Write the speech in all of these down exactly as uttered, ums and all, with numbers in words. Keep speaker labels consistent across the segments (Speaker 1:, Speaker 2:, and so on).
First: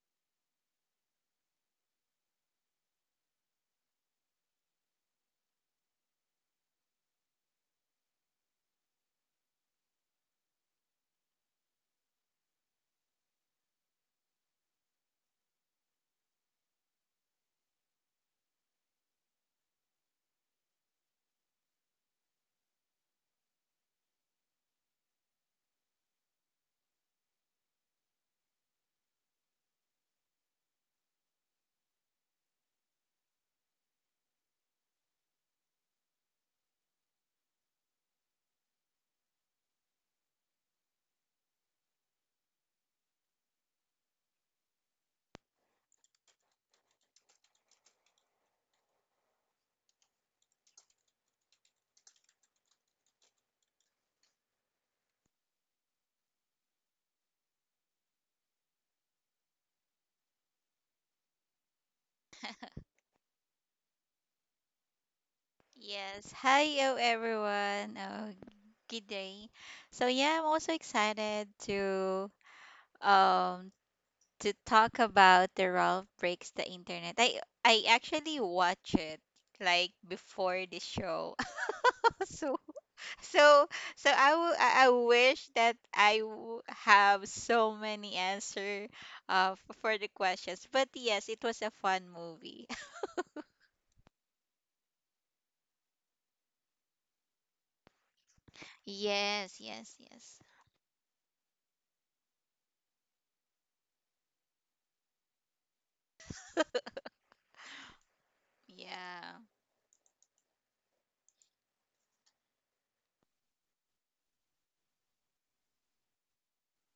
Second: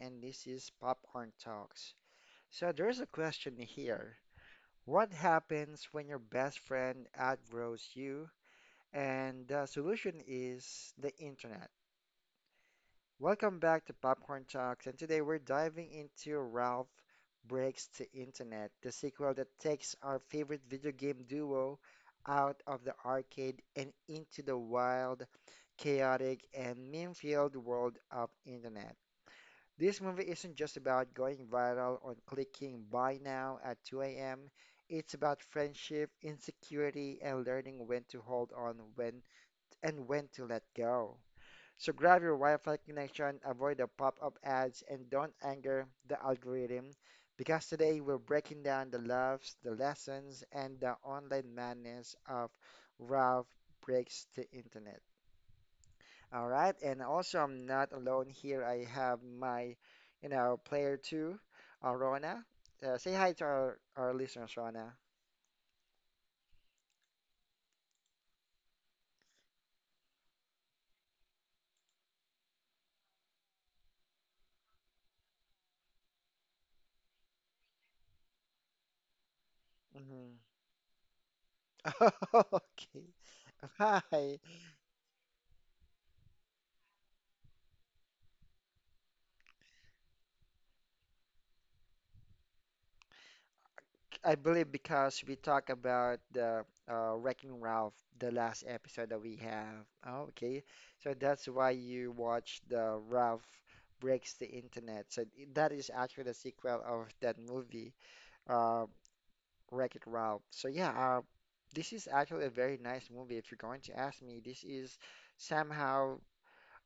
Speaker 1: and this is Popcorn Talks. So there's a question here. What happens when your best friend outgrows you? And the solution is the internet. Welcome back to Popcorn Talks, and today we're diving into Ralph Breaks the Internet, the sequel that takes our favorite video game duo out of the arcade and into the wild, chaotic, and meme-filled world of internet. This movie isn't just about going viral on clicking buy now at two a m. It's about friendship, insecurity, and learning when to hold on when and when to let go. So grab your Wi-Fi connection, avoid the pop-up ads, and don't anger the algorithm because today we're breaking down the loves, the lessons, and the online madness of Ralph Breaks the Internet. All right, and also I'm not alone here. I have my, you know, player two, uh, Rona. Uh, say hi to our, our listeners, Rona.
Speaker 2: Yes. Hi, oh, everyone. Oh, good day. So yeah, I'm also excited to um to talk about the Ralph Breaks the Internet. I I actually watch it like
Speaker 1: hmm
Speaker 2: before the show. so
Speaker 1: Okay.
Speaker 2: so so I
Speaker 1: Hi.
Speaker 2: w- I I wish that I w- have so many answer uh f- for the questions. But yes, it was a fun movie.
Speaker 1: I believe because we talked about the uh, Wrecking Ralph, the last episode that we
Speaker 2: Yes,
Speaker 1: have.
Speaker 2: yes,
Speaker 1: Oh,
Speaker 2: yes.
Speaker 1: okay. So that's why you watch the Ralph Breaks the Internet. So i- that is actually the sequel of that movie. Uh,
Speaker 2: Yeah.
Speaker 1: Wreck-It Ralph. So yeah, uh, this is actually a very nice movie. If you're going to ask me, this is somehow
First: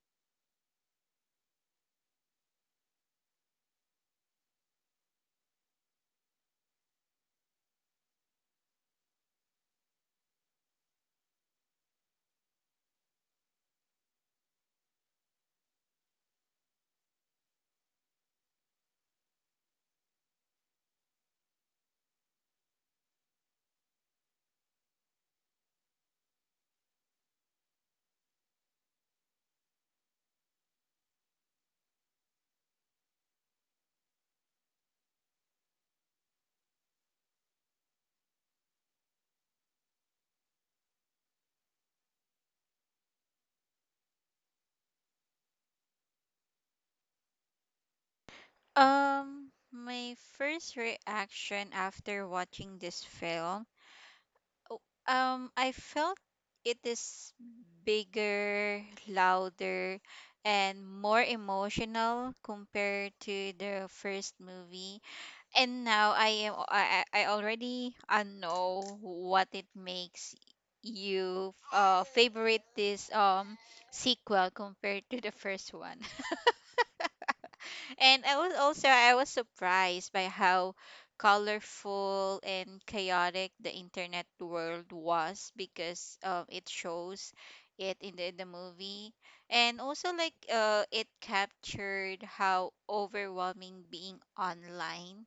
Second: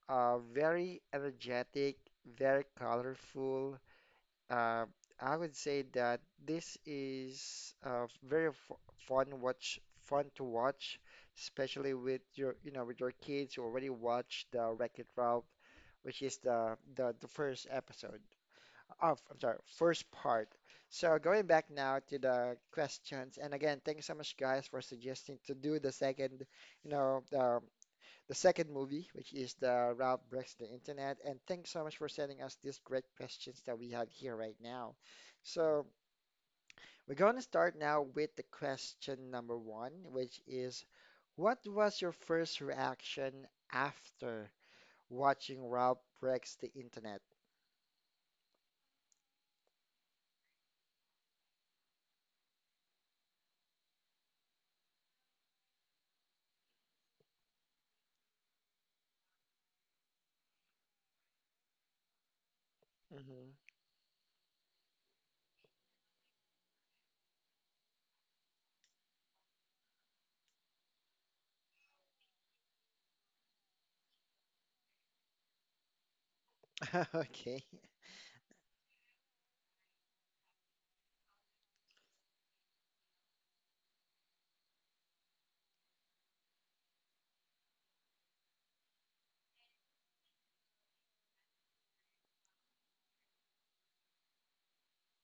Speaker 1: uh, very energetic, very colorful. Uh, I would say that this is uh, very f fun watch, fun to watch, especially with your, you know, with your kids who already watched the Wreck-It Ralph, which is the the, the first episode. Oh, I'm sorry, first part. So going back now to the questions, and again, thanks so much, guys, for suggesting to do the second, you know, the, the second movie, which is the Ralph Breaks the Internet, and thanks so much for sending us these great questions that we have here right now. So we're going to start now with the question number one, which is, what was your first reaction after watching Ralph Breaks the Internet?
Speaker 2: Um, my first reaction after watching this film, oh, um, I felt it is bigger, louder, and more emotional compared to the first movie. And now I am I I I already uh, know what it makes you uh favorite this um sequel compared to the first one.
Speaker 1: hmm Okay.
Speaker 2: And I was also I was surprised by how colorful and chaotic the internet world was, because um, it shows it in the, in the movie, and also like uh, it captured how overwhelming being online.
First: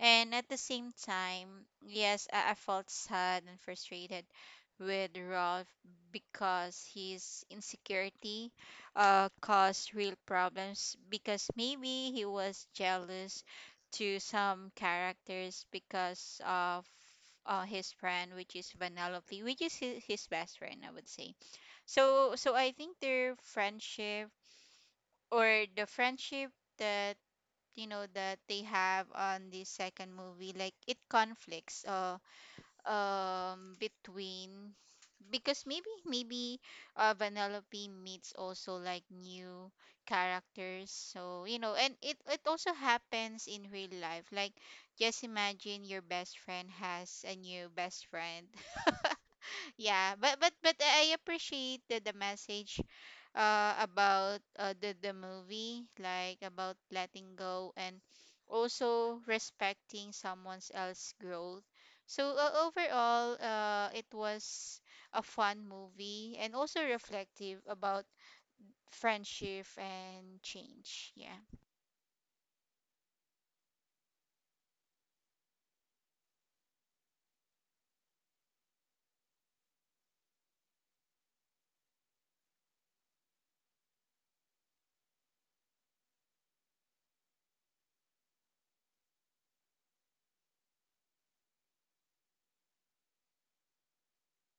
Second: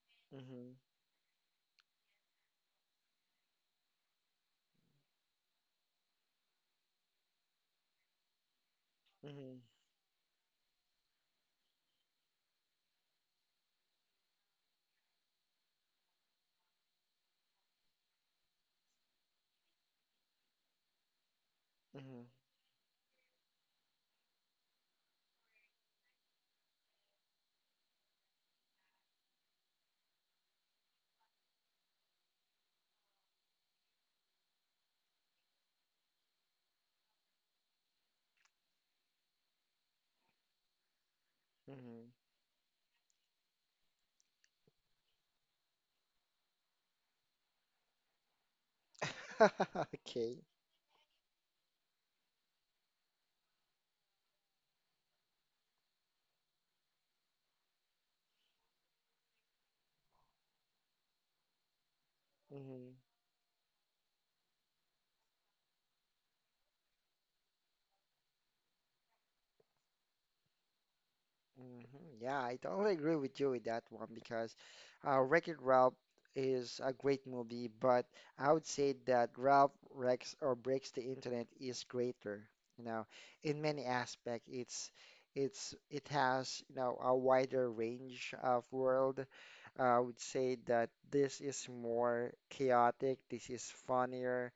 Speaker 2: And at the
Speaker 1: hmm
Speaker 2: same time, yes, I, I felt sad and frustrated with Rolf, because his insecurity uh,
Speaker 1: hmm
Speaker 2: caused real problems, because maybe he was jealous to some characters because of uh, his friend, which is Vanellope, which is his, his best friend, I would say.
Speaker 1: hmm
Speaker 2: So so I think their friendship, or the friendship that, you know, that they have on the second movie, like it conflicts uh um between, because maybe maybe uh Vanellope meets also like new characters. So, you know, and it it also happens in real life, like just imagine your best friend has a new best friend.
Speaker 1: hmm
Speaker 2: Yeah, but
Speaker 1: Okay.
Speaker 2: but but i appreciate the, the message uh about uh, the the movie, like about letting go and also respecting someone else's growth. So uh,
Speaker 1: hmm
Speaker 2: overall uh it was a fun movie and also reflective about friendship and change. Yeah,
Speaker 1: hmm Yeah, I totally agree with you with that one because uh, Wreck-It Ralph is a great movie, but I would say that Ralph Wrecks or Breaks the Internet is greater. You know, in many aspects, it's it's it has, you know, a wider range of world. I would say that this is more chaotic. This is funnier.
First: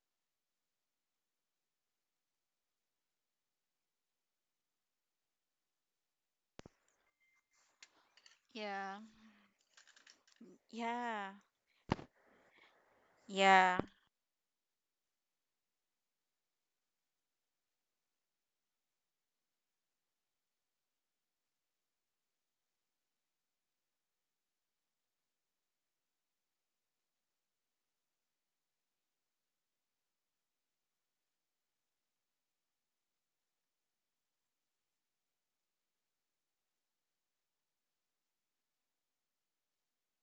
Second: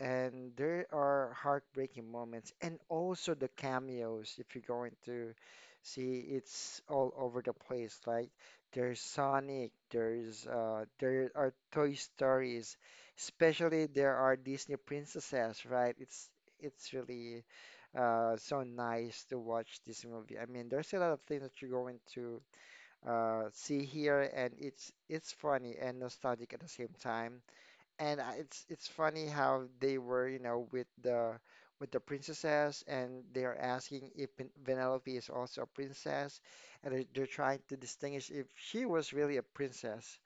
Speaker 1: And there are heartbreaking moments, and also the cameos, if you're going to see, it's all over the place. Like
Speaker 2: yeah.
Speaker 1: there's Sonic, there's uh
Speaker 2: Yeah.
Speaker 1: there are Toy Stories,
Speaker 2: Yeah.
Speaker 1: especially there are Disney princesses, right? It's it's really uh so nice to watch this movie. I mean, there's a lot of things that you're going to uh see here, and it's it's funny and nostalgic at the same time. And I- it's it's funny how they were, you know, with the with the princesses, and they are asking if Pen- Penelope is also a princess, and they're, they're trying to distinguish if she was really a princess.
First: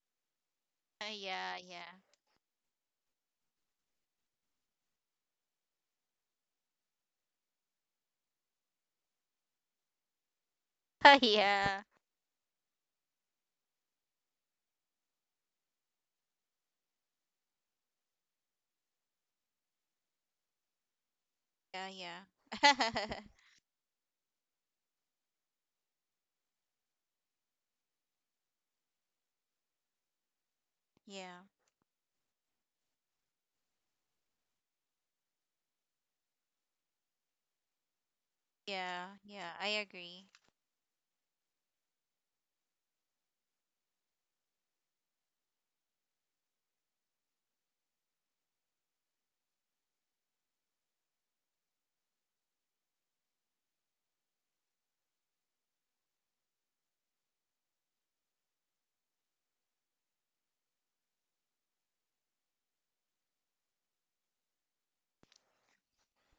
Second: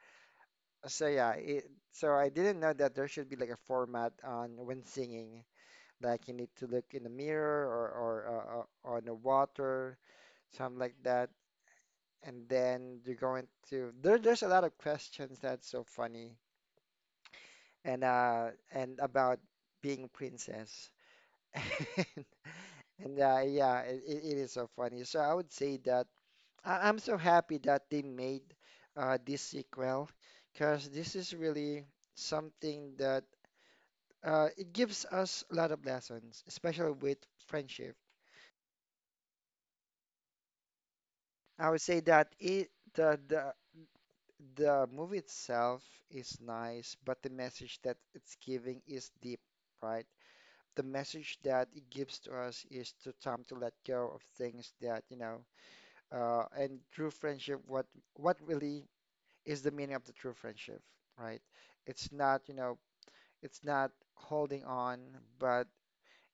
Speaker 1: So
Speaker 2: Uh,
Speaker 1: yeah,
Speaker 2: yeah,
Speaker 1: it,
Speaker 2: yeah.
Speaker 1: so I didn't know that there should be like a format on when singing, like you need to look in the mirror, or or uh, uh, on the water, something like that,
Speaker 2: Yeah.
Speaker 1: and then you're going to there. There's a lot of questions that's so funny, and uh and about being princess.
Speaker 2: Yeah, yeah.
Speaker 1: And uh, yeah, it, it it is so funny. So I would say that I, I'm so happy that they made uh this sequel because this is
Speaker 2: Yeah.
Speaker 1: really something that uh it gives us a lot of lessons, especially with friendship.
Speaker 2: Yeah, yeah, I agree.
Speaker 1: I would say that it the the the movie itself is nice, but the message that it's giving is deep, right? The message that it gives to us is to time to let go of things that, you know, uh, and true friendship, what what really is the meaning of the true friendship, right? It's not, you know, it's not holding on, but,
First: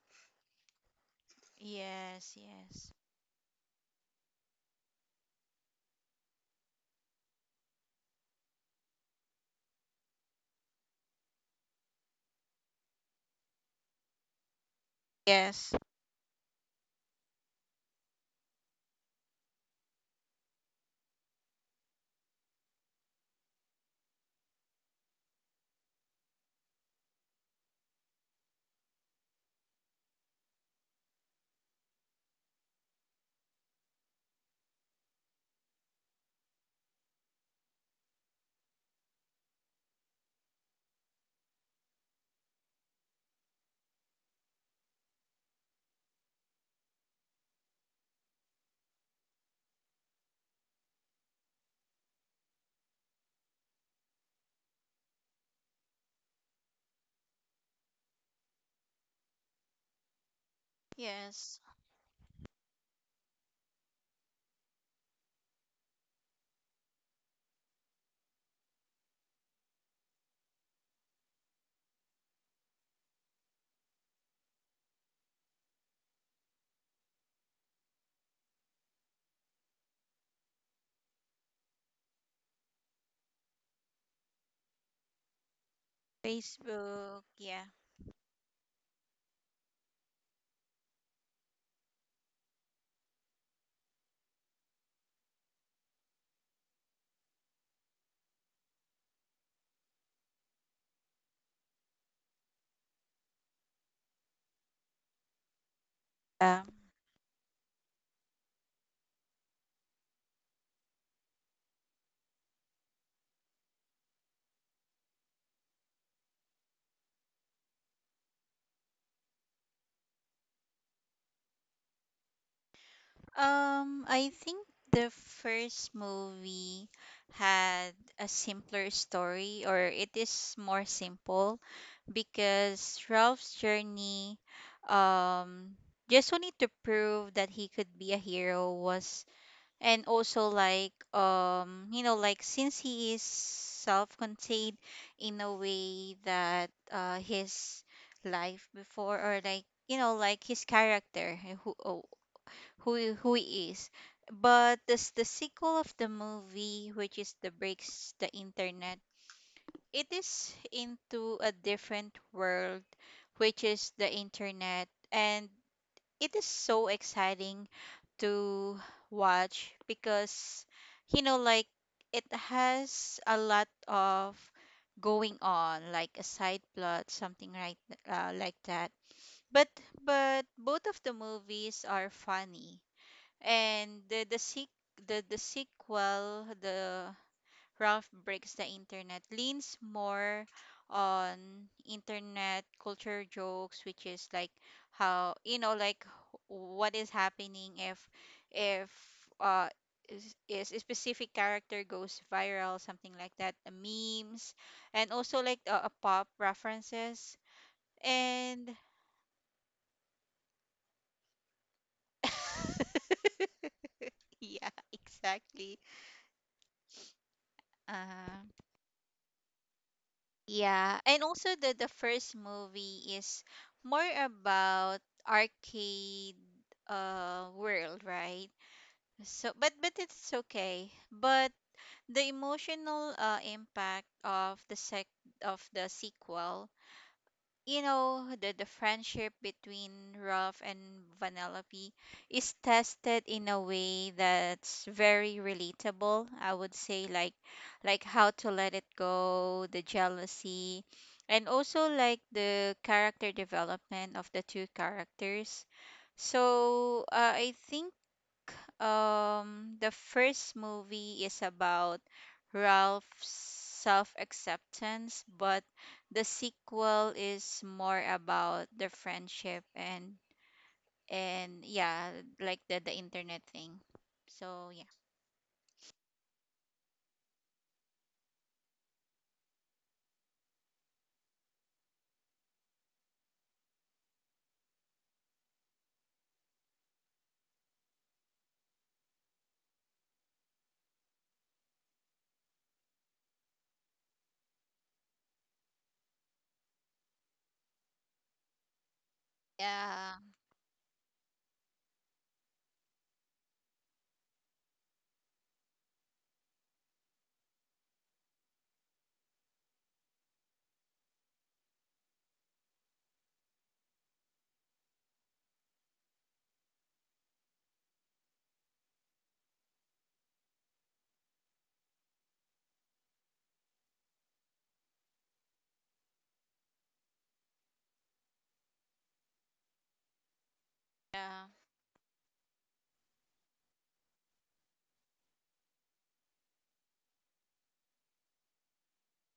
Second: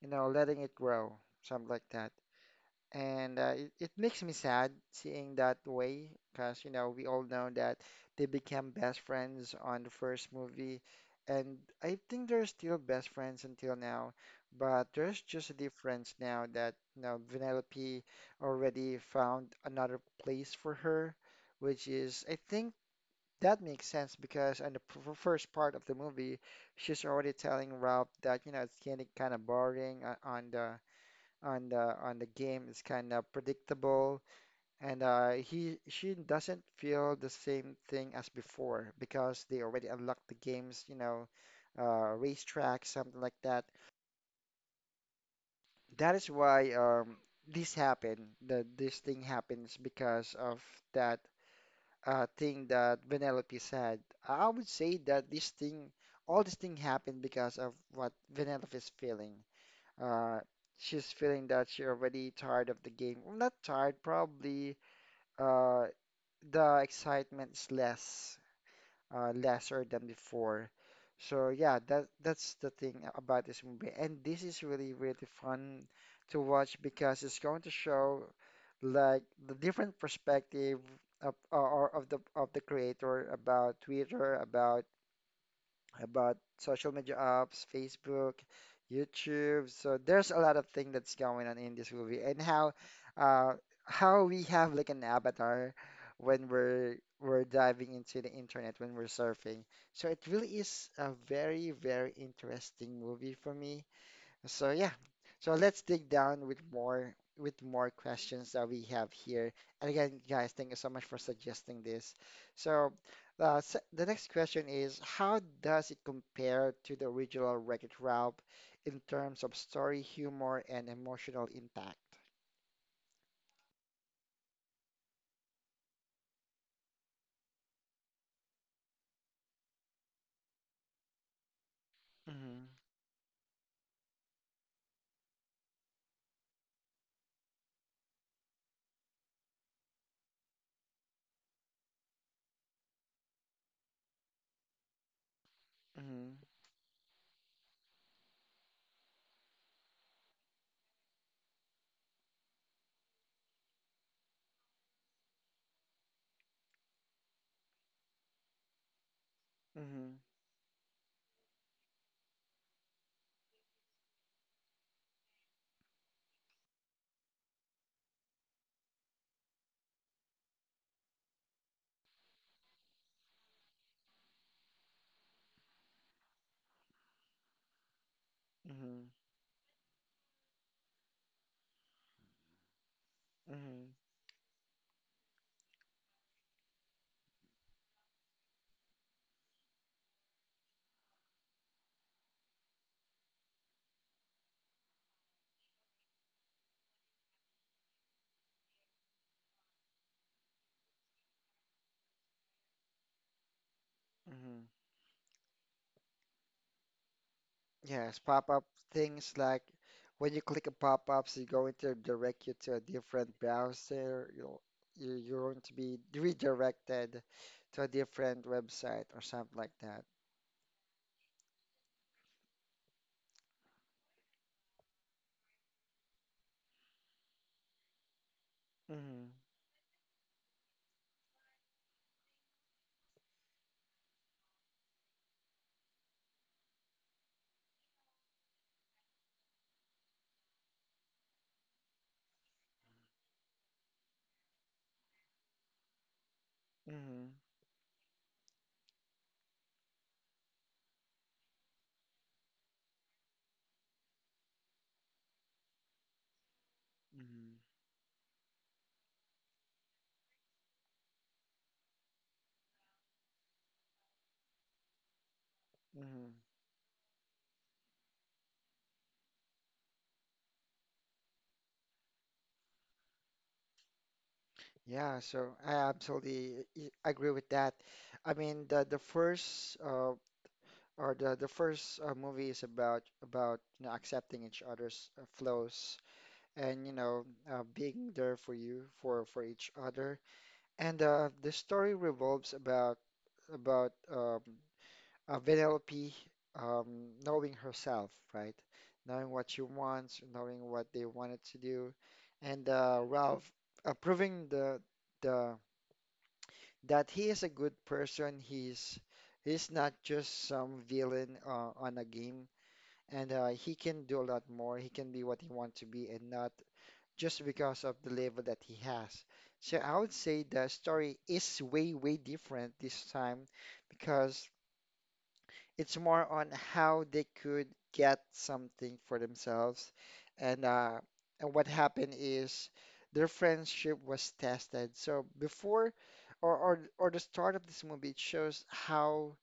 Speaker 1: you know, letting it grow, something like that.
Speaker 2: Yes, yes.
Speaker 1: And uh, it, it makes me sad seeing that way because, you know, we all know that they became best friends on the first movie. And I think they're still best friends until now. But there's just a
Speaker 2: Yes.
Speaker 1: difference now that, you know, Vanellope already found another place for her, which is, I think that makes sense because in the p- f- first part of the movie, she's already telling Ralph that, you know, it's getting kind of boring uh, on the on the on the game is kind of predictable, and uh, he she doesn't feel the same thing as before because they already unlocked the games, you know, uh, racetrack, something like that. That is why um, this happened, that this thing happens because of that uh, thing that Vanellope said. I would say that this thing, all this thing happened because of what Vanellope is feeling. Uh, she's feeling
Speaker 2: Yes.
Speaker 1: that she already tired of the game. Well, not tired, probably. Uh, the excitement is less, uh, lesser than before. So yeah, that that's the thing about this movie, and this is really really fun to watch because it's going to show like the different perspective of or or of the of the creator about Twitter, about about social media
Speaker 2: Facebook,
Speaker 1: apps,
Speaker 2: yeah.
Speaker 1: Facebook, YouTube. So there's a lot of thing that's going on in this movie, and how uh, how we have like an avatar when we're we're diving into the internet when we're surfing. So it really is a very, very interesting movie for me. So yeah, so let's dig down with
Speaker 2: Um.
Speaker 1: more with more questions that we have here. And again, guys, thank you so much for suggesting this. So uh, s the next question is, how does it compare to the original Wreck-It Ralph in terms of story, humor, and emotional impact?
Speaker 2: Um, I think the first movie had a simpler story, or it is more simple,
Speaker 1: Mm-hmm,
Speaker 2: because Ralph's journey, um, just wanting to prove that he could be a hero was, and also like um you know like since he is self-contained in a way
Speaker 1: mm-hmm,
Speaker 2: that uh his life before, or like you know like his character, uh, who oh, who he- who he is. But this the sequel of the movie, which is the Breaks the Internet, it is into a different world, which is the internet, and it is so exciting to watch because you know like it has a lot of going on, like a side plot, something like uh, like that.
Speaker 1: mm-hmm,
Speaker 2: But but both of the movies are funny,
Speaker 1: mm-hmm,
Speaker 2: and the the sequ- the, the sequel the Ralph Breaks the Internet leans more on internet culture jokes, which is like how, you know, like what is happening if if uh is, is a specific character goes viral, something like that, the
Speaker 1: mm-hmm,
Speaker 2: memes, and also like uh, uh, pop references,
Speaker 1: Yes, pop-up
Speaker 2: and
Speaker 1: things like when you click a pop-ups, you're going to direct you to a different browser. You'll,
Speaker 2: yeah,
Speaker 1: you- you're going to
Speaker 2: exactly.
Speaker 1: be redirected to a different
Speaker 2: uh
Speaker 1: website or something like that.
Speaker 2: Yeah, and also the the first movie is more about arcade uh world, right?
Speaker 1: hmm
Speaker 2: So but but it's okay. But the emotional uh impact of the sec of the sequel, you know the, the friendship between Ralph and Vanellope is tested in a way that's very relatable. I would say,
Speaker 1: hmm
Speaker 2: like like how to let it go, the jealousy, and also like the character development of the two characters. So uh,
Speaker 1: hmm
Speaker 2: I think um the first movie is about Ralph's self-acceptance, but
Speaker 1: hmm
Speaker 2: the sequel is more about the friendship, and and yeah, like the the internet thing. So Yeah.
Speaker 1: Yeah, so I absolutely i- agree with that. I mean, the the first uh, or the the first uh, movie is about about you know, accepting each other's uh, flaws, and you know, uh, being there for you for for each other. And uh, the story revolves about about um, uh, Vanellope um, knowing herself, right? Knowing what she wants,
Speaker 2: Yeah.
Speaker 1: knowing what they wanted to do, and uh, Ralph uh, proving the the that he is a good person. He's he's not just some villain uh, on a game, and uh, he can do a lot more. He can be what he wants to be, and not just because of the level that he has. So I would say the story is way, way different this time because it's more on how they could get something for themselves. And uh,
Speaker 2: Yeah.
Speaker 1: and what happened is their friendship was tested. So before or or or the start of this movie, it shows how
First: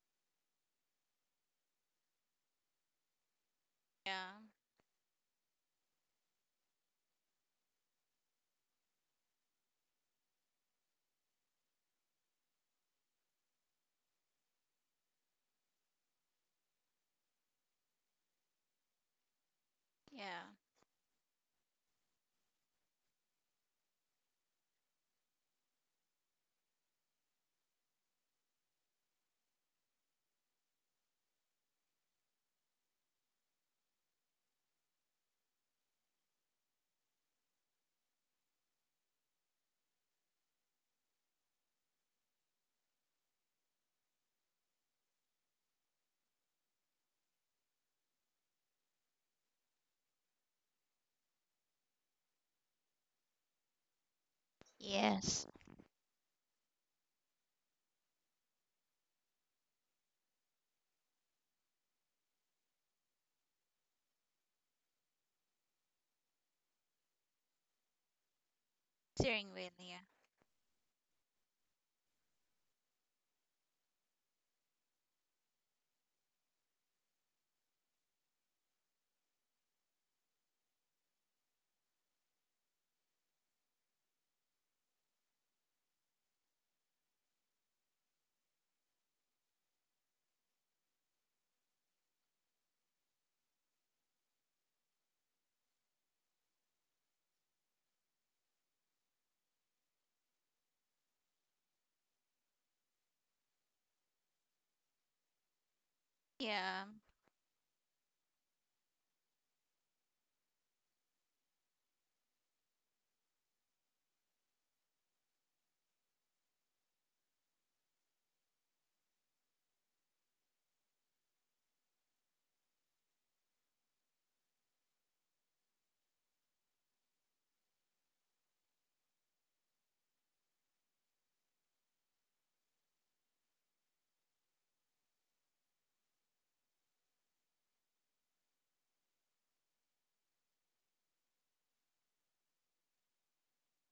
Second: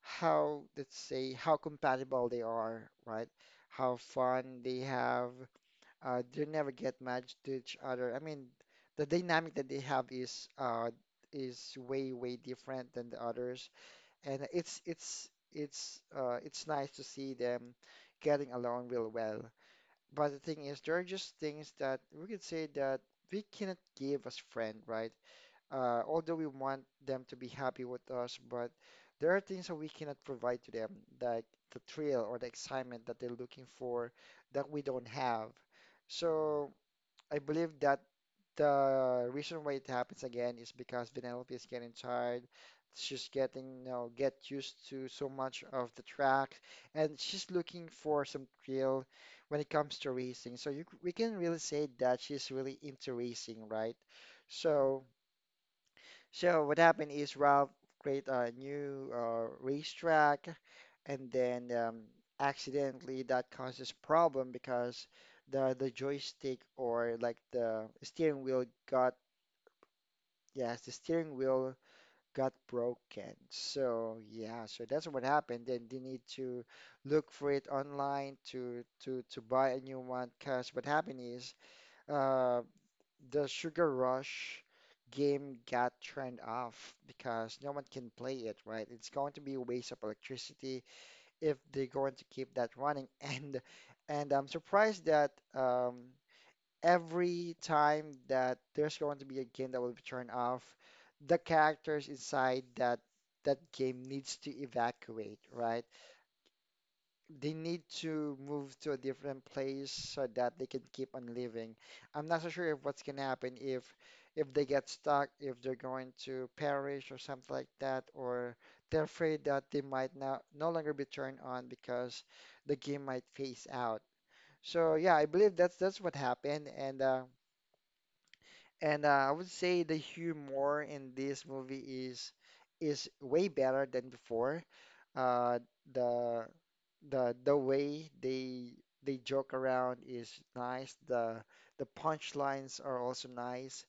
Speaker 1: how let's say how compatible they are, right? How
Speaker 2: Yeah.
Speaker 1: fun they have, uh, they never get matched to each other. I mean, the dynamic that they have is uh, is way way different than the others, and it's it's it's uh, it's nice to see them getting along real well. But the
Speaker 2: Yeah.
Speaker 1: thing is, there are just things that we could say that we cannot give as friend, right? Uh, although we want them to be happy with us, but there are things that we cannot provide to them, like the thrill or the excitement that they're looking for that we don't have. So I believe that the reason why it happens again is because Vanellope is getting tired. She's getting, you know, get used to so much of the track, and she's looking for some thrill when it comes to racing. So you, c- we can really say that she's really into racing, right? So,
Speaker 2: Yes.
Speaker 1: so what happened is Ralph create a new uh, racetrack, and then um, accidentally that causes problem because the the joystick or like the steering wheel got
Speaker 2: Steering wheel, yeah.
Speaker 1: yes the steering wheel got broken. So yeah, so that's what happened. Then they need to look for it online to to to buy a new one because what happened is uh the Sugar Rush game got turned off because no one can play it, right? It's going to be a waste of electricity if they're going to keep that running. And and I'm surprised that um, every time that there's going to be a game that will be turned off, the characters inside that that game needs to evacuate, right?
Speaker 2: Yeah.
Speaker 1: They need to move to a different place so that they can keep on living. I'm not so sure if what's gonna happen if if they get stuck, if they're going to perish or something like that, or they're afraid that they might not no longer be turned on because the game might phase out. So yeah, I believe that's that's what happened, and uh, and uh, I would say the humor in this movie is is way better than before. Uh, the the the way they they joke around is nice. The the punchlines are also nice.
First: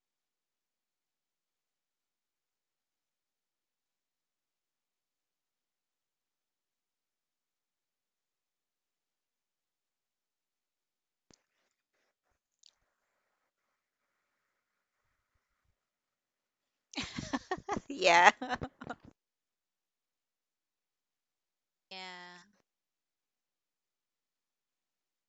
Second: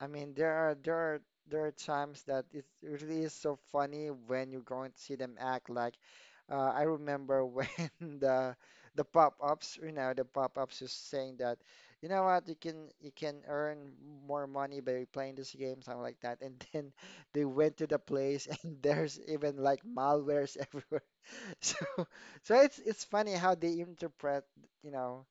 Speaker 1: I mean, there are there are there are times that it really is so funny when you're going to see them act like. Uh, I remember when the the pop-ups, you know, the pop-ups is saying that, you know what, you can you can earn more money by playing this game, something like that. And then they went to the
Speaker 2: Yeah.
Speaker 1: place, and there's even like malwares everywhere. So,
Speaker 2: Yeah.
Speaker 1: so it's it's funny how they interpret, you know,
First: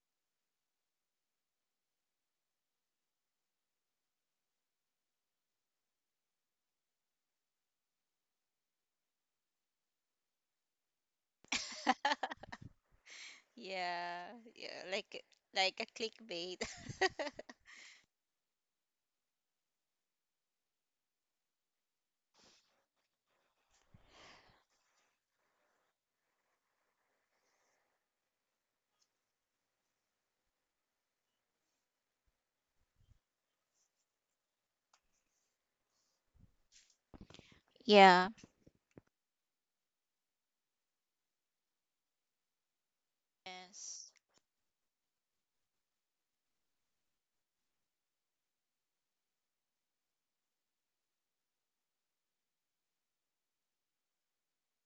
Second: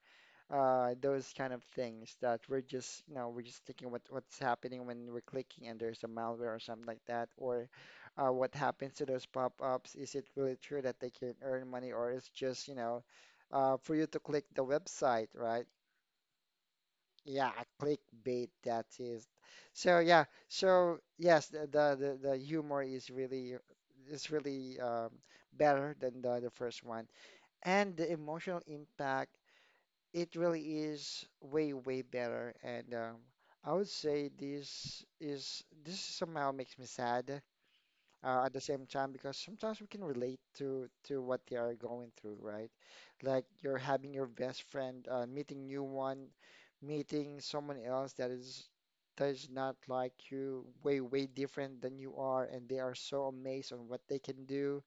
Speaker 1: uh, those kind of things that we're just, you know, we're just thinking what what's happening when we're clicking and there's a malware or something like that, or uh, what happens to those pop-ups? Is it really true that they can earn money, or it's just, you know, uh, for you to
Speaker 2: Yeah.
Speaker 1: click the
Speaker 2: Yeah. Like
Speaker 1: website, right?
Speaker 2: like a clickbait.
Speaker 1: Yeah, clickbait, that is. So yeah, so yes, the the the the humor is really is really um, better than the the first one and the emotional impact, it really is way, way better. And um, I would say this is this somehow makes me sad
Speaker 2: Yeah.
Speaker 1: uh, at the same time because sometimes we can relate to to what they are going through, right? Like you're
Speaker 2: Yes.
Speaker 1: having your best friend uh, meeting new one, meeting someone else that is that is not like you, way, way different than you are, and they are so amazed on what they can do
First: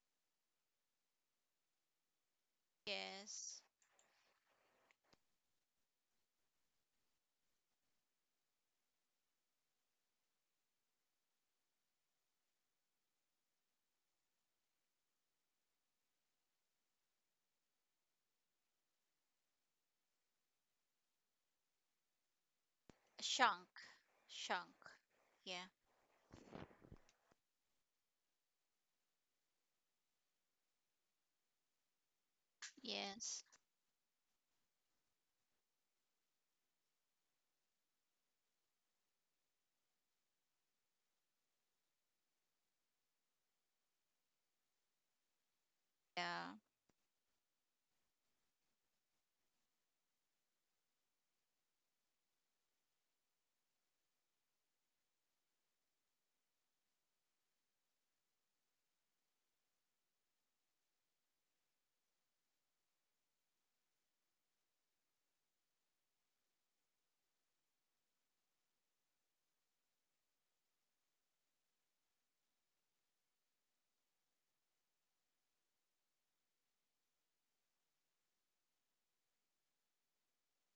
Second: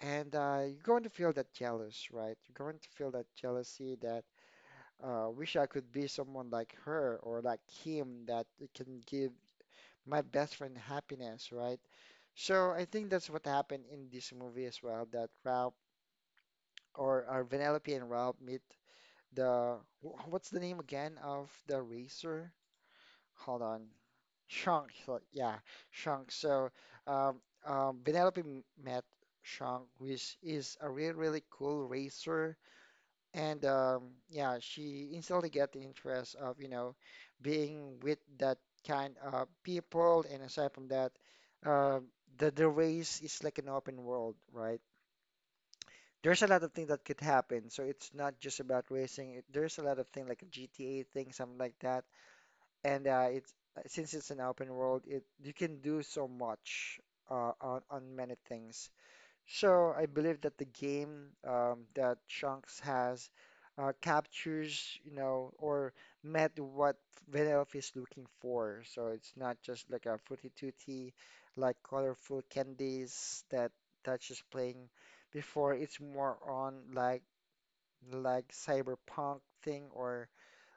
Speaker 1: and uh, you're going to feel that jealous, right? You're going to feel that
Speaker 2: Yes.
Speaker 1: jealousy that uh, wish I could be someone like her or like him that it can give my best friend happiness, right? So I think that's what happened in this movie as well, that Ralph or uh, Vanellope and Ralph meet the wh- what's the name again of the racer? Hold
Speaker 2: Shunk.
Speaker 1: on.
Speaker 2: Shunk.
Speaker 1: Shank, so- yeah,
Speaker 2: Yeah.
Speaker 1: Shank. So, um, um, Vanellope m- met Shank, which is a really, really cool racer.
Speaker 2: Yes.
Speaker 1: And um, yeah, she instantly get the interest of, you know, being with that kind of people. And aside from that, uh, the, the race is like an open world, right? There's a
Speaker 2: Yeah.
Speaker 1: lot of things that could happen. So it's not just about racing. It, there's a lot of things like a G T A thing, something like that. And uh, it's since it's an open world, it you can do so much uh, on, on many things. So I believe that the game um, that Shanks has uh, captures, you know, or met what Vanellope is looking for. So it's not just like a fruity tooty, like colorful candies that Dutch is playing before. It's more on like like cyberpunk thing or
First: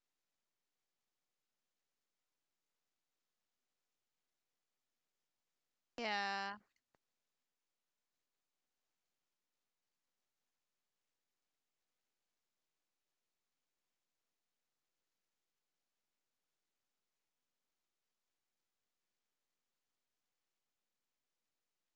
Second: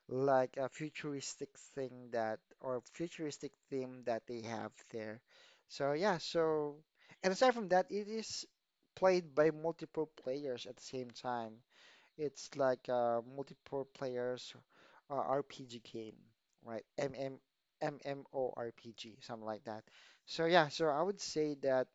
Speaker 1: like a futuristic thing that or futuristic theme that they have there. So yeah,
Speaker 2: Yeah.
Speaker 1: so and aside from that, it is played by multiple players at the same time. It's like a multiple players uh, R P G game, right? MM MMORPG, something like that. So yeah, so I would say that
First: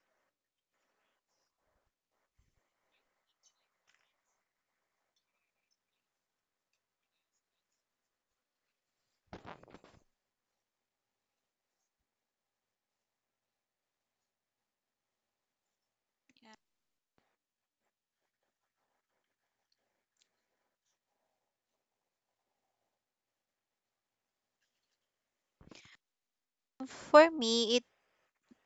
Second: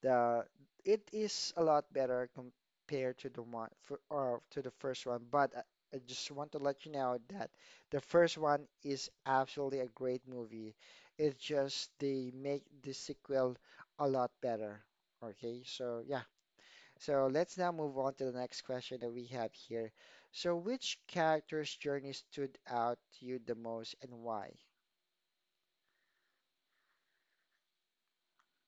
Speaker 1: the it is a lot better compared to the one for, or to the first one, but I, I just want to let you know that the first one is absolutely a great movie. It's just they make the sequel a lot better. Okay, so yeah, so let's now move on to the next question that we have here. So which character's journey stood out to you the most and why?
Speaker 2: For me, it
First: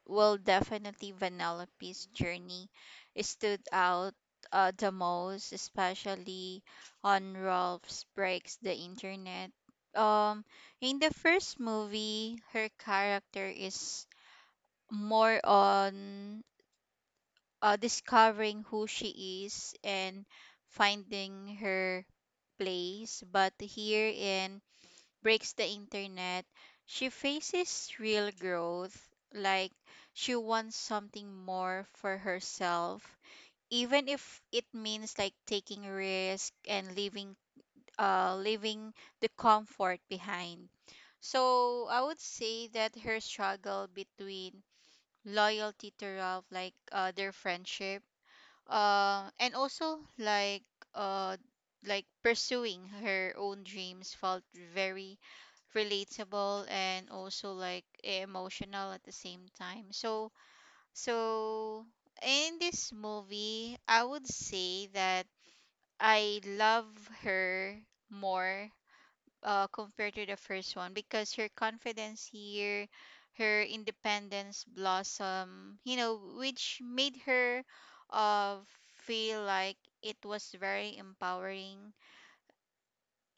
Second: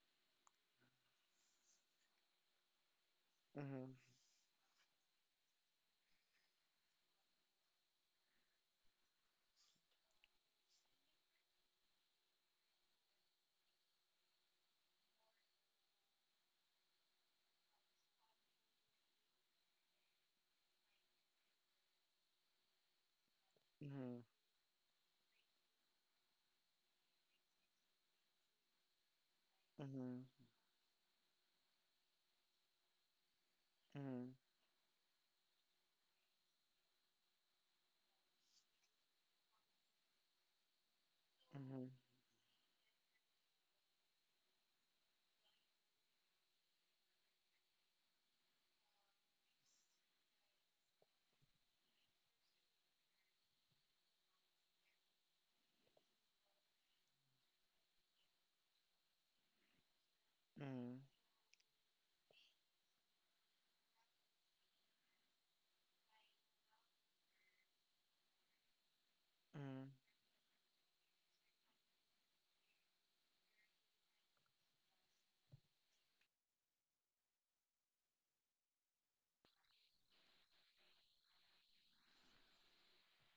Speaker 2: will definitely Vanellope's journey stood
Speaker 1: Mm-hmm.
Speaker 2: out, uh, the most, especially on Rolf's Breaks the Internet. Um, in the first movie, her character is more on uh, discovering who she is and finding her place. But here
Speaker 1: Mm-hmm.
Speaker 2: in Breaks the Internet, she faces real growth. Like,
Speaker 1: Mm-hmm.
Speaker 2: she wants something more for herself, even
Speaker 1: Mm-hmm.
Speaker 2: if it means like taking risk and leaving uh leaving the comfort behind. So I would say that her struggle between loyalty to Ralph, like uh, their friendship, uh and also like uh like pursuing her own dreams, felt very relatable and also like emotional at the same time. so
Speaker 1: Mm-hmm.
Speaker 2: so in this movie, I would say that I love her more, uh,
Speaker 1: Mm-hmm.
Speaker 2: compared to the first one, because her confidence here, her independence blossom, you know, which made her uh, feel like it was very empowering,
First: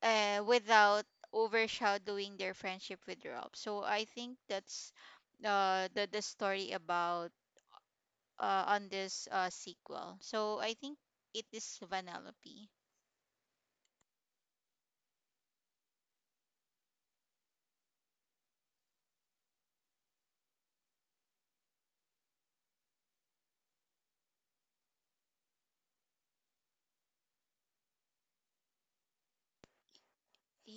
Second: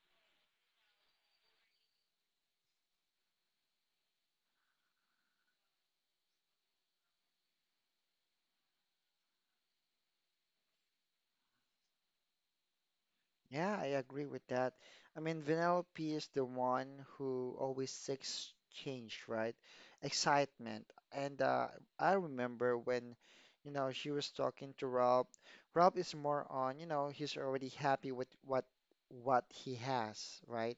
Speaker 2: uh, without overshadowing their friendship with Rob. So I think that's uh, the, the story about, uh, on this uh, sequel. So I think it is Vanellope.
Speaker 1: Yeah, I agree with that. I mean, Vanellope is the one who always seeks change, right? Excitement. And uh, I remember when, you know, she was talking to Rob. Rob is more on, you know, he's already happy with what what he has, right?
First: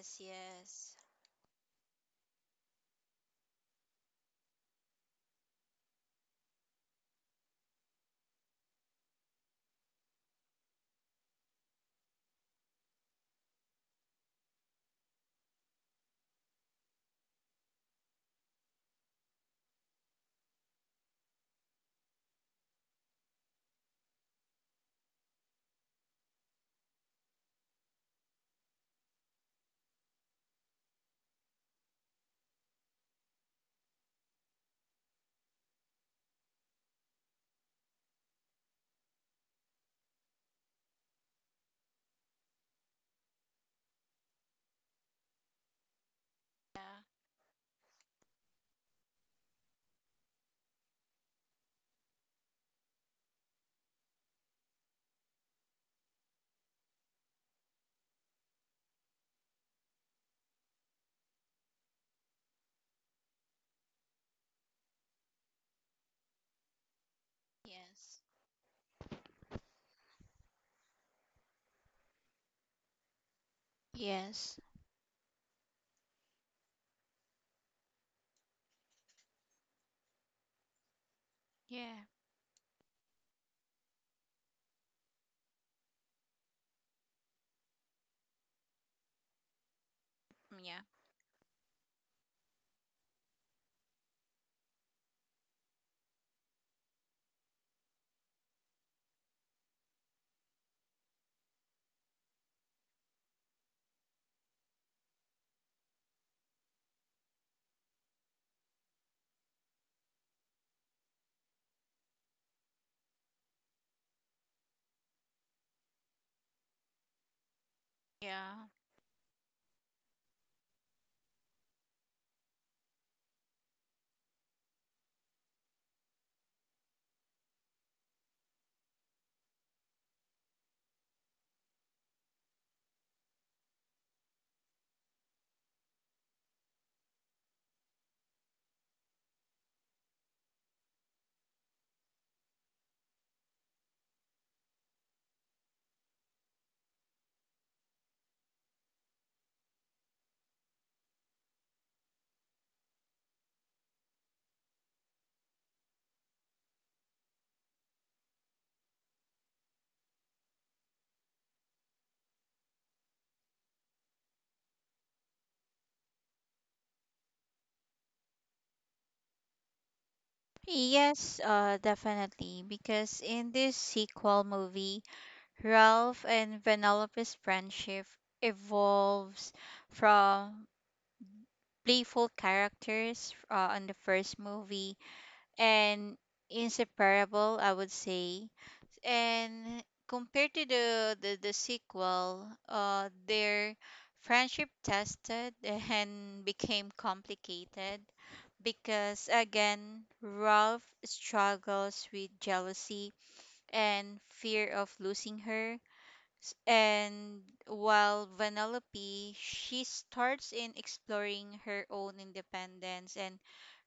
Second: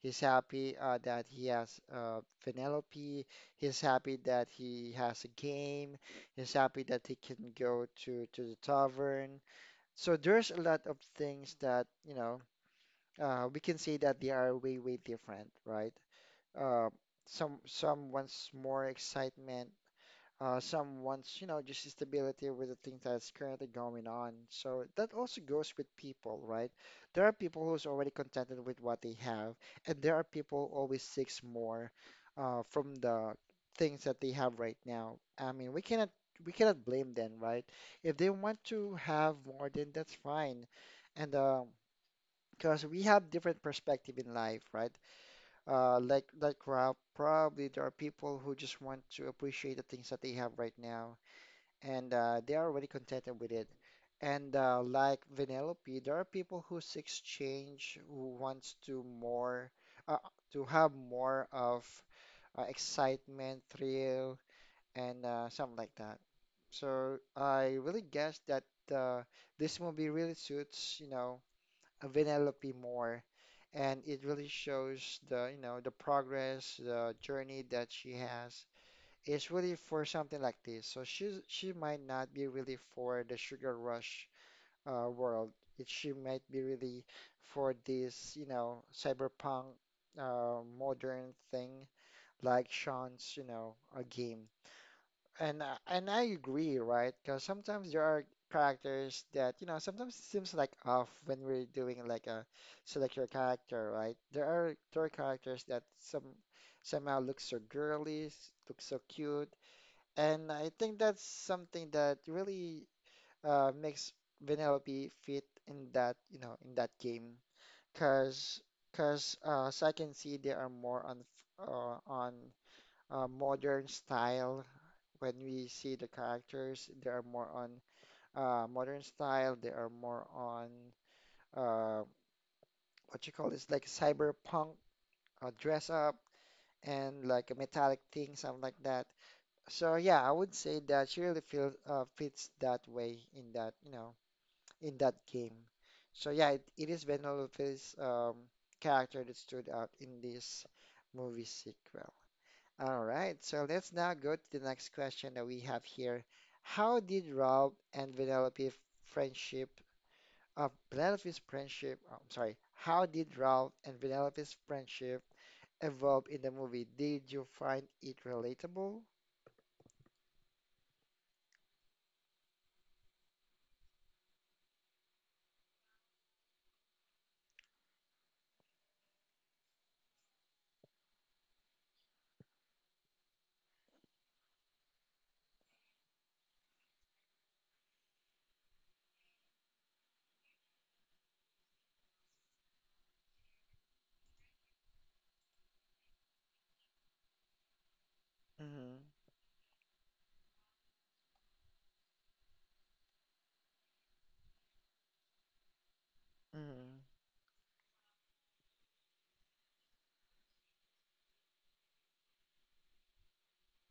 Speaker 1: He's happy
Speaker 2: yes.
Speaker 1: uh, that he has uh, Vanellope. He's happy that he has a game. He's happy that he can go to to the tavern. So there's a lot of things that, you know, uh, we can say that they are way, way different, right? Uh, some some wants more excitement, uh, some wants, you know, just stability with the thing that's currently going on. So that also goes with people, right? There are people who's already contented with what they have, and there are people who always seeks more uh, from the things that they have right now. I mean, we cannot we cannot blame them, right? If they want to have more, then that's fine. And uh, because we have different perspective in life, right? Uh, like that
Speaker 2: Yeah,
Speaker 1: crowd, probably there are people who just want to appreciate the things that they have right now, and uh, they are already contented with it. And uh, like Vanellope, there are people who seeks change, who wants to more, uh, to have more of uh, excitement, thrill, and uh, something like that. So I really
Speaker 2: yes.
Speaker 1: guess that uh, this movie really suits, you know, Vanellope more and it really
Speaker 2: Yes.
Speaker 1: shows the, you know, the progress, the journey that she has. It's really for something like this. So she's she might
Speaker 2: Yeah.
Speaker 1: not be really for the sugar rush uh, world. It, she might be really for this, you know, cyberpunk uh,
Speaker 2: Yeah.
Speaker 1: modern thing like Sean's, you know, a game. And uh, and I agree, right? Because sometimes there are characters that you know sometimes it seems like off when we're doing like a select your character, right? There are there are characters that some somehow look so girly, s- look so cute, and I think that's something that really uh, makes Vanellope fit in that you know in that game, because
Speaker 2: Yeah.
Speaker 1: because uh, so I can see, they are more on f- uh, on uh, modern style when we see the characters, they are more on uh, modern style. They are more on uh, what you call this, like cyberpunk uh, dress up and like a metallic thing, something like that. So yeah, I would say that she really feels uh, fits that way in that you know in that game. So yeah, it, it is Penelope's um, character that stood out in this movie sequel. All right, so let's now go to the next question that we have here. How did Rob and Vanellope friendship of Penelope's friendship, oh, I'm sorry, how did Rob and Vanellope's friendship evolve in the movie? Did you find it relatable?
Speaker 2: Yes, uh, definitely. Because in this sequel movie, Ralph and Penelope's friendship evolves from playful characters uh, on the first movie, and inseparable, I would say. And compared to the the, the sequel, uh, their friendship tested and became complicated,
Speaker 1: Mm-hmm.
Speaker 2: because again, Ralph struggles with jealousy and fear of losing her. S-
Speaker 1: Mm-hmm.
Speaker 2: And while Vanellope, she starts in exploring her own independence and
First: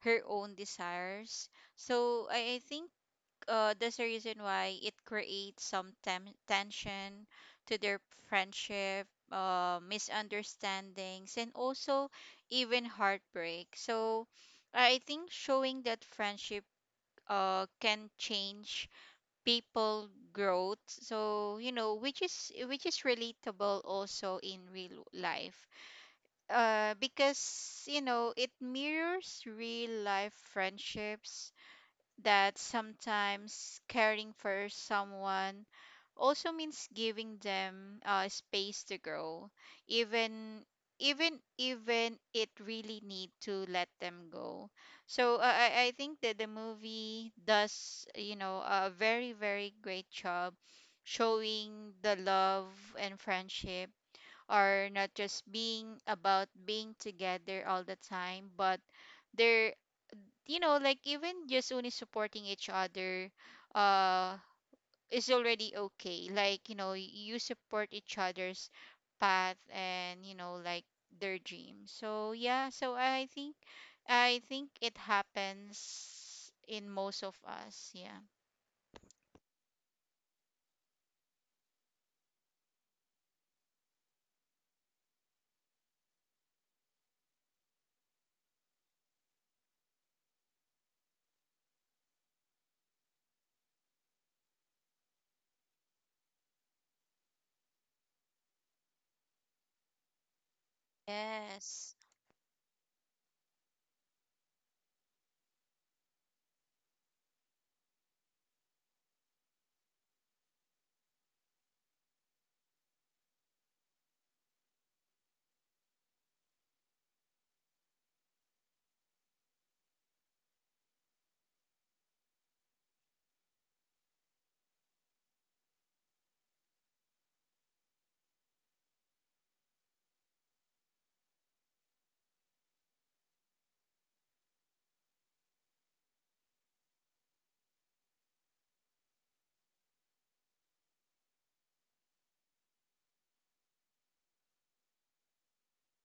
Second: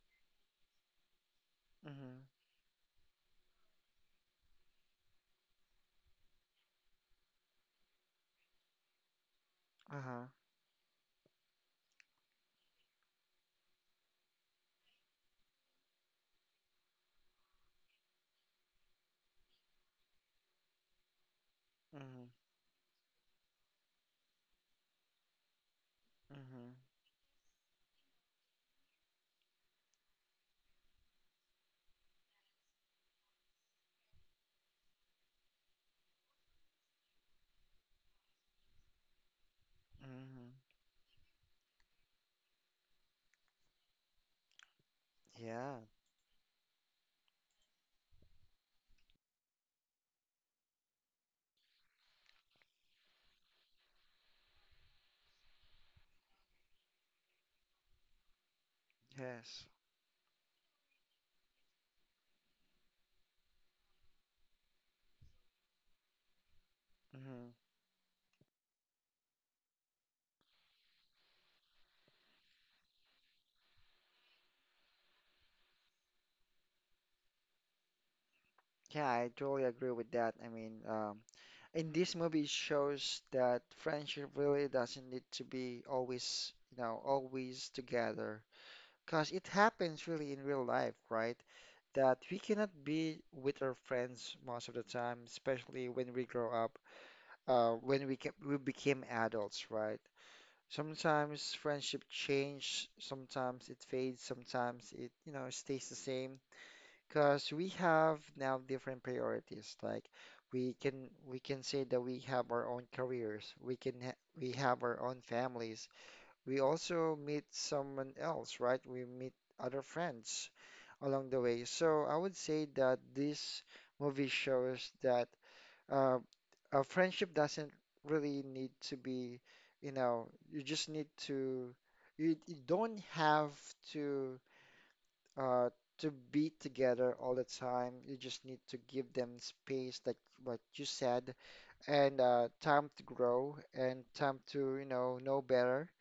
Speaker 2: her own desires.
Speaker 1: Mm-hmm.
Speaker 2: So I, I think, uh, there's a reason why it creates some tem- tension to their friendship, uh,
Speaker 1: Uh-huh.
Speaker 2: misunderstandings, and also even heartbreak. So I think showing that friendship uh, can change people growth, so you know which
Speaker 1: Mm-hmm.
Speaker 2: is which is relatable also in real life,
Speaker 1: Mm-hmm.
Speaker 2: uh because you know it mirrors real life friendships, that sometimes caring for someone also means giving them uh, space to grow,
Speaker 1: Mm-hmm.
Speaker 2: even even even it really need to let them go. So uh,
Speaker 1: Yeah,
Speaker 2: i i think that the movie does, you know a very very great job showing the love and friendship are not just being about being together all the time, but
Speaker 1: yes.
Speaker 2: they, you know like even just only supporting each other, uh is already okay. Like, you know you
Speaker 1: Mm-hmm.
Speaker 2: support each other's path, and you know like their dreams. So yeah, so i think i think it happens in most of us, yeah.
Speaker 1: Yeah, I totally agree with that. I mean, um, in this movie, it shows that friendship really doesn't need to be always, you know, always together. Because it happens really in real life, right? That we cannot be with our friends most of the time, especially when we grow up, uh, when we ca we became adults, right? Sometimes
Speaker 2: Yes.
Speaker 1: friendship change, sometimes it fades, sometimes it, you know, stays the same. Because we have now different priorities. Like we can we can say that we have our own careers. We can ha we have our own families. We also meet someone else, right? We meet other friends along the way. So I would say that this movie shows that uh, a friendship doesn't really need to be, you know, you just need to you, you don't have to uh, to be together all the time. You just need to give them space, like what you said, and uh, time to grow and time to, you know, know better.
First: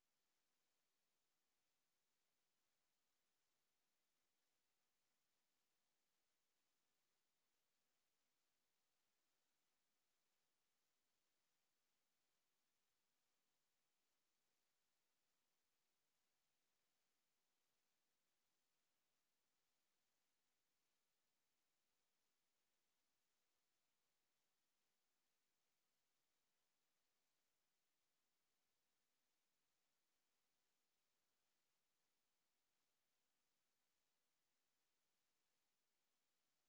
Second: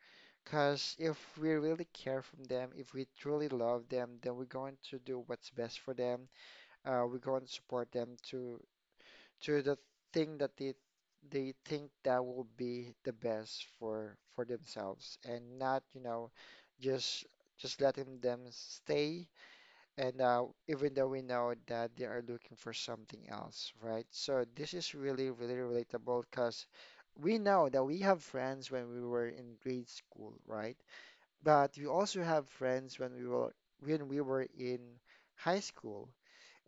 Speaker 1: Because if we really care from them, if we truly love them, then we're going to do what's best for them. Uh, we're going to support them to to the thing that they they think that will be the best for for themselves, and not, you know, just just letting them stay and uh, even though we know that they are looking for something else, right? So this is really, really relatable because we know that we have friends when we were in grade school, right? But we also have friends when we were when we were in high school,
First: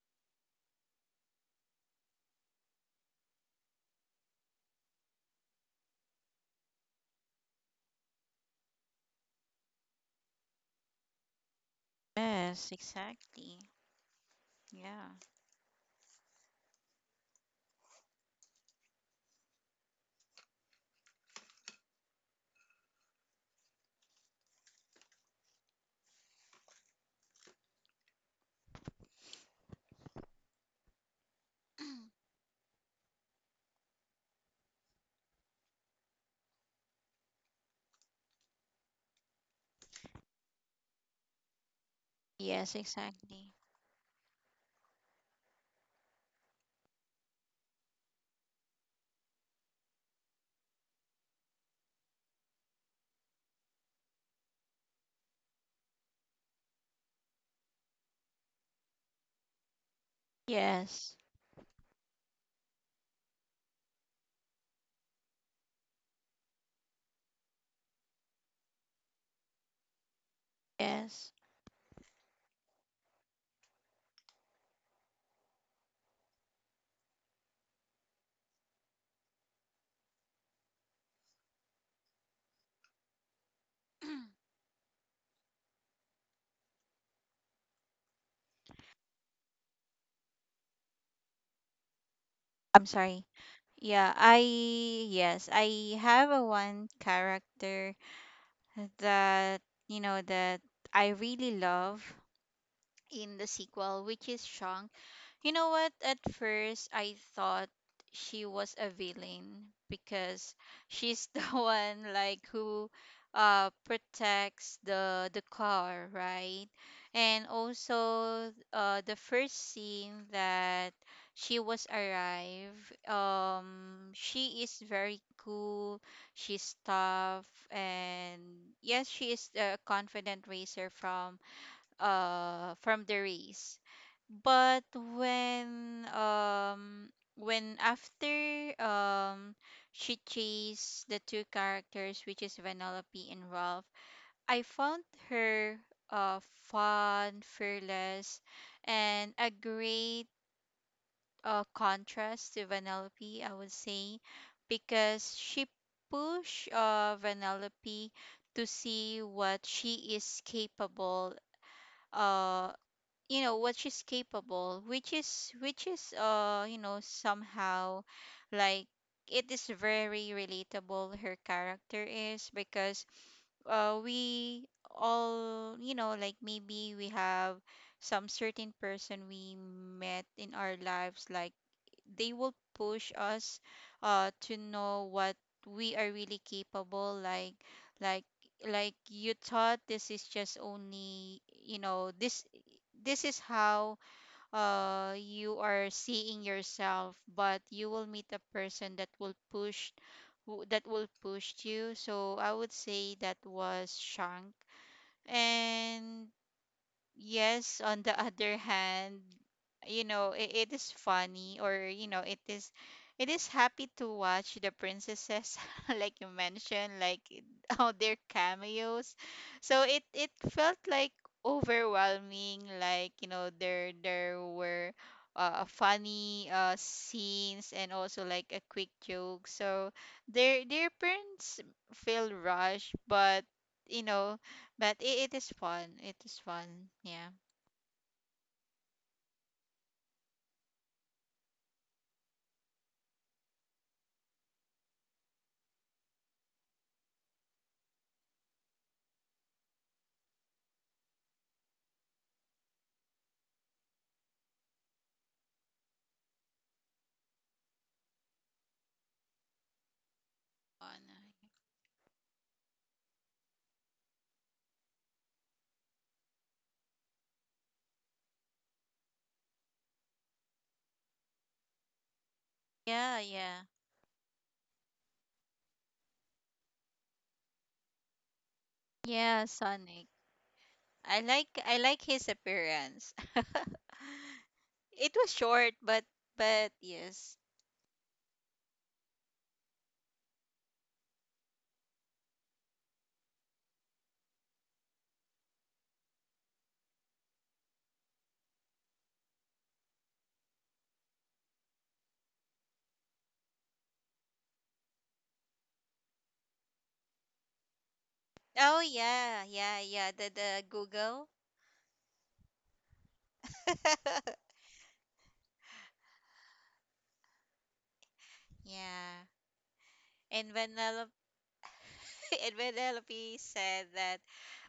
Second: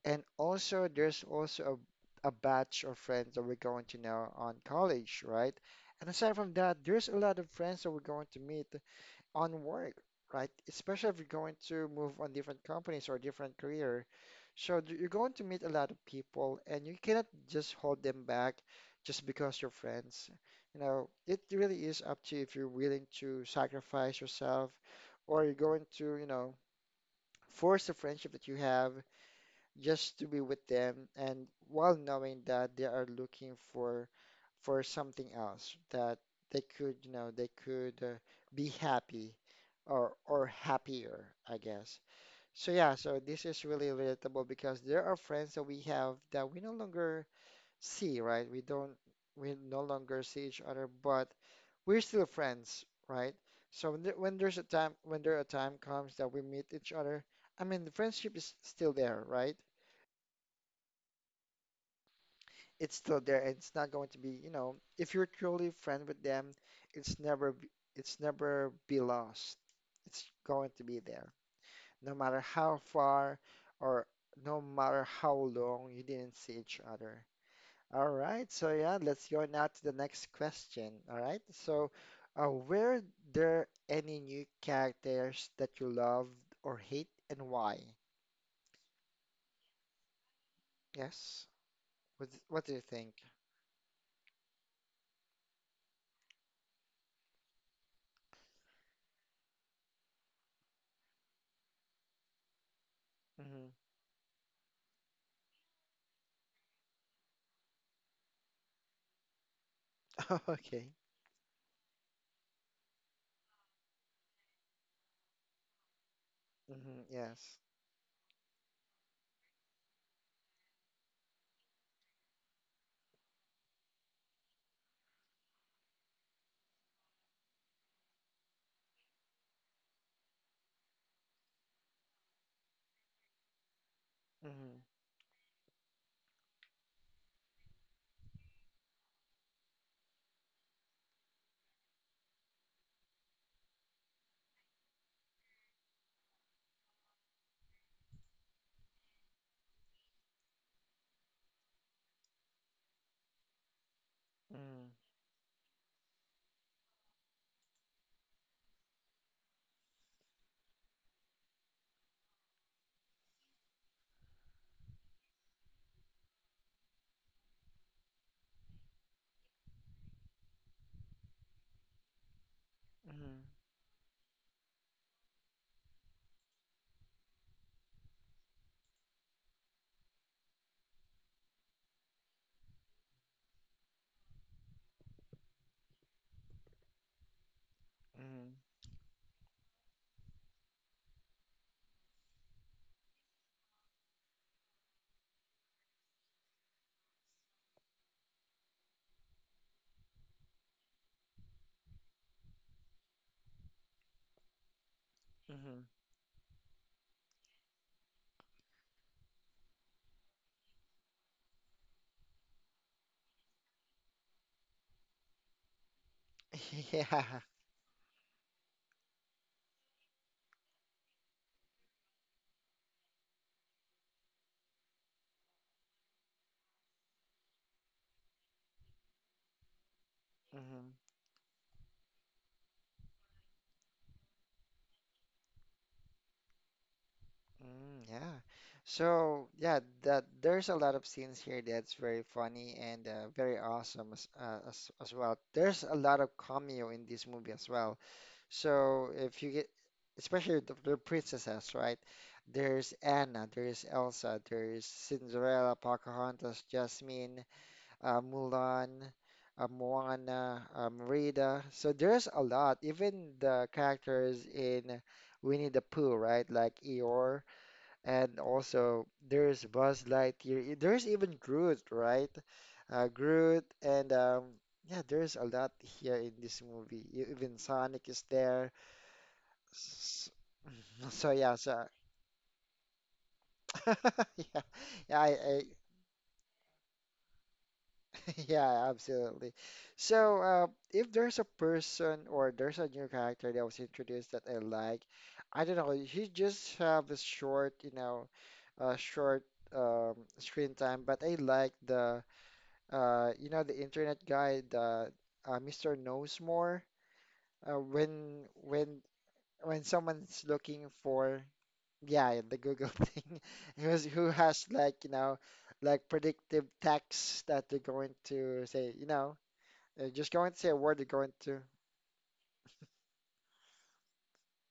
Speaker 1: and also there's also a, a batch of friends that we're going to know on college, right? And aside from that, there's a lot of friends that we're going to meet on work, right? Especially if you're going to move on different
Speaker 2: Yes,
Speaker 1: companies or different
Speaker 2: exactly.
Speaker 1: career. So th- you're
Speaker 2: Yeah.
Speaker 1: going to meet a lot of people and you cannot just hold them back just because you're friends. You know, it really is up to you if you're willing to sacrifice yourself or you're going to, you know, force the friendship that you have just to be with them and while knowing that they are looking for for something else that they could, you know, they could uh, be happy or or happier, I guess. So
Speaker 2: Yes,
Speaker 1: yeah, so this
Speaker 2: exactly.
Speaker 1: is really relatable because there are friends that we have that we no longer see, right? We don't we no longer see each other, but we're still friends, right? So when there, when there's a time when there a time comes that we meet each other, I mean the friendship is still there, right?
Speaker 2: Yes.
Speaker 1: It's still there and it's not going to be, you know, if you're truly friend with them, it's never b- it's never be lost. It's going to be there.
Speaker 2: Yes.
Speaker 1: No matter how far or no matter how long you didn't see each other. All right, so yeah, let's go now to the next question. All right, so uh, were there any new characters that you loved or hate and why? Yes. What, what do you
Speaker 2: I'm
Speaker 1: think?
Speaker 2: sorry. Yeah, I yes, I have a one character that, you know that I really love in the
Speaker 1: Hmm.
Speaker 2: sequel, which is Shang. You know what? At first, I thought she was a villain because
Speaker 1: Okay.
Speaker 2: she's the one like who uh protects the the car, right?
Speaker 1: Hmm.
Speaker 2: And
Speaker 1: Yes.
Speaker 2: also, uh the first scene that she was arrived, um she is very cool, she's tough, and yes, she is a confident racer from uh from the race.
Speaker 1: Mm-hmm.
Speaker 2: But when um when after um she chased the two characters, which is Vanellope and Ralph, I found her, uh fun, fearless, and a great uh contrast to Vanellope, I would say,
Speaker 1: Mm,
Speaker 2: because she pushed uh Vanellope to see what she is capable, uh you know what she's capable, which is, which is uh you know somehow like it is very relatable, her character is, because
Speaker 1: mm,
Speaker 2: uh we all, you know like maybe we have some certain person we met in our lives, like they will push us, uh to know what we are really capable. Like, like
Speaker 1: mm,
Speaker 2: like you thought this is just only, you know this this is how uh you are seeing yourself, but you will meet a person that will push who- that will push you. So I would say that was Shank.
Speaker 1: mm.
Speaker 2: And yes, on the other hand, you know it, it is funny, or you know it is it is happy to watch the princesses like you mentioned, like
Speaker 1: Yeah.
Speaker 2: it- all their cameos. So it it felt like overwhelming. Like, you know there there were uh, funny uh, scenes, and also like a quick joke, so their their
Speaker 1: Mm,
Speaker 2: parents feel rushed, but you know but it, it is fun. It is fun. Yeah.
Speaker 1: mm, yeah. So yeah, that there's a lot of scenes here that's very funny and uh, very awesome as, uh, as as well. There's a lot of cameo in this movie as well. So if you get, especially the, the princesses, right? There's Anna, there's Elsa, there's Cinderella, Pocahontas, Jasmine, uh, Mulan, uh, Moana, um,
Speaker 2: Fun.
Speaker 1: Merida. So there's a lot. Even the characters in Winnie the Pooh, right? Like Eeyore, and also there's Buzz Lightyear. e- There's even Groot, right? Uh,
Speaker 2: Yeah, yeah.
Speaker 1: Groot, and um, yeah, there's a lot here in this movie. E- Even Sonic is there.
Speaker 2: Yeah, Sonic.
Speaker 1: S-
Speaker 2: I
Speaker 1: So
Speaker 2: like
Speaker 1: yeah,
Speaker 2: I
Speaker 1: so
Speaker 2: like his appearance.
Speaker 1: yeah,
Speaker 2: It
Speaker 1: yeah. I,
Speaker 2: was
Speaker 1: I
Speaker 2: short, but but yes.
Speaker 1: Yeah, absolutely. So, uh, if there's a person or there's a new character that was introduced that I like, I don't know, he just have a short, you know, uh, short um, screen time, but I like the, uh, you know, the internet guy, the uh, Mister Knows More. Uh, when
Speaker 2: Oh
Speaker 1: when
Speaker 2: yeah,
Speaker 1: when
Speaker 2: yeah, yeah. The
Speaker 1: someone's
Speaker 2: the
Speaker 1: looking
Speaker 2: Google.
Speaker 1: for, yeah, the Google thing, who's who has like, you know, like predictive texts that they're going to say, you
Speaker 2: Yeah.
Speaker 1: know. They're just going
Speaker 2: And
Speaker 1: to say a word they're
Speaker 2: Vanellope
Speaker 1: going to.
Speaker 2: and Vanellope said that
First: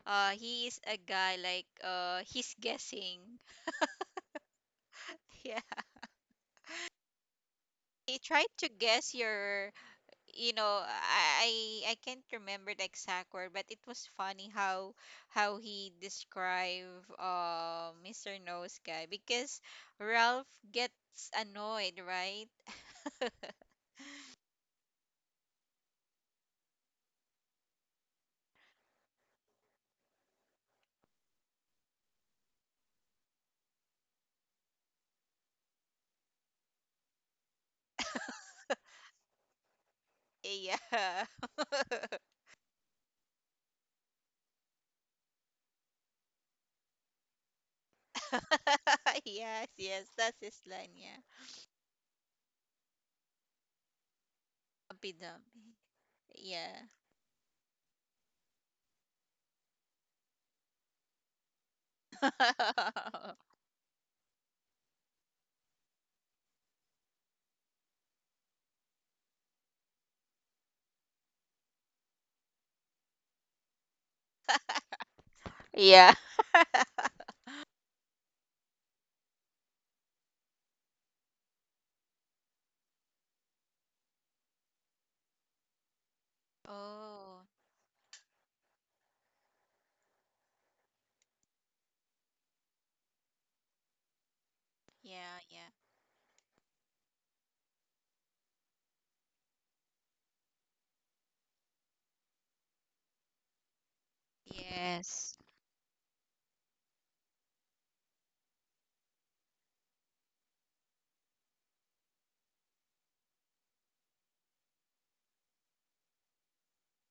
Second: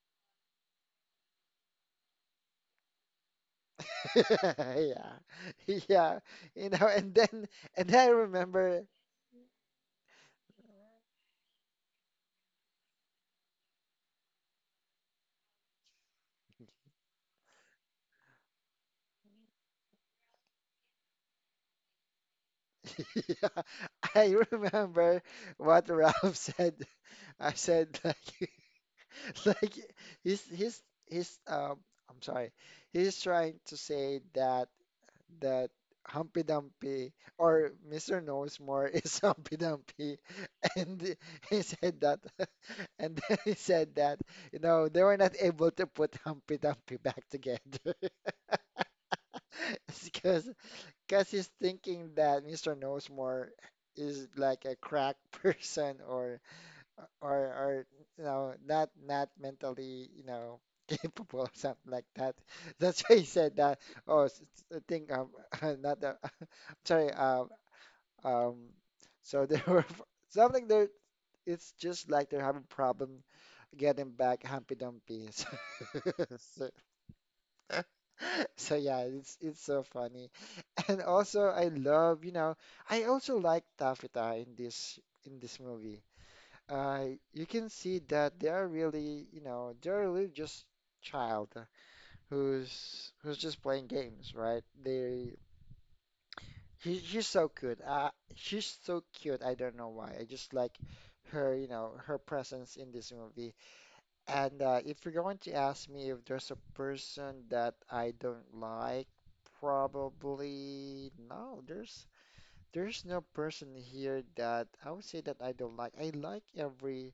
Speaker 2: uh he is a guy. Like, uh he's guessing.
Speaker 1: Yeah.
Speaker 2: Yeah.
Speaker 1: Yeah. You know, and then and then I
Speaker 2: He tried to
Speaker 1: remember
Speaker 2: guess your, you know I I I can't remember the exact word, but it was funny how how he described uh Mister Nose Guy, because Ralph gets annoyed, right?
Speaker 1: yeah, I remember what Ralph said. I said like like he's he's he's um I'm sorry. He's trying to say that that humpy dumpy or Mister Knows More is humpy dumpy, and
Speaker 2: Yeah.
Speaker 1: he said that, and then he said that you know they were not able to put humpy dumpy back together
Speaker 2: Yes, yes, that's
Speaker 1: because
Speaker 2: his line, yeah.
Speaker 1: because he's thinking that Mister Knows More is like a crack
Speaker 2: Humpy Dumpy,
Speaker 1: person or
Speaker 2: yeah.
Speaker 1: or or you know not not mentally you know capable or something like that. That's why he said that. Oh, s- s- I think um not the sorry um um so they were f- something there. It's just like they're having problem getting back Humpy Dumpy. So,
Speaker 2: Yeah.
Speaker 1: so, so yeah, it's it's so funny. And also I love, you know, I also like Taffy in this in this movie uh, you
Speaker 2: Oh
Speaker 1: can see that they are really, you know, they're really just child who's who's just playing games, right? They
Speaker 2: yeah, yeah.
Speaker 1: he, he's so cute. Uh, she's so cute. I don't know why. I just like her, you know, her presence in this movie. And uh, if you're going
Speaker 2: Yes.
Speaker 1: to ask me if there's a person that I don't like, probably no. There's there's no person here that I would say that I don't like. I like every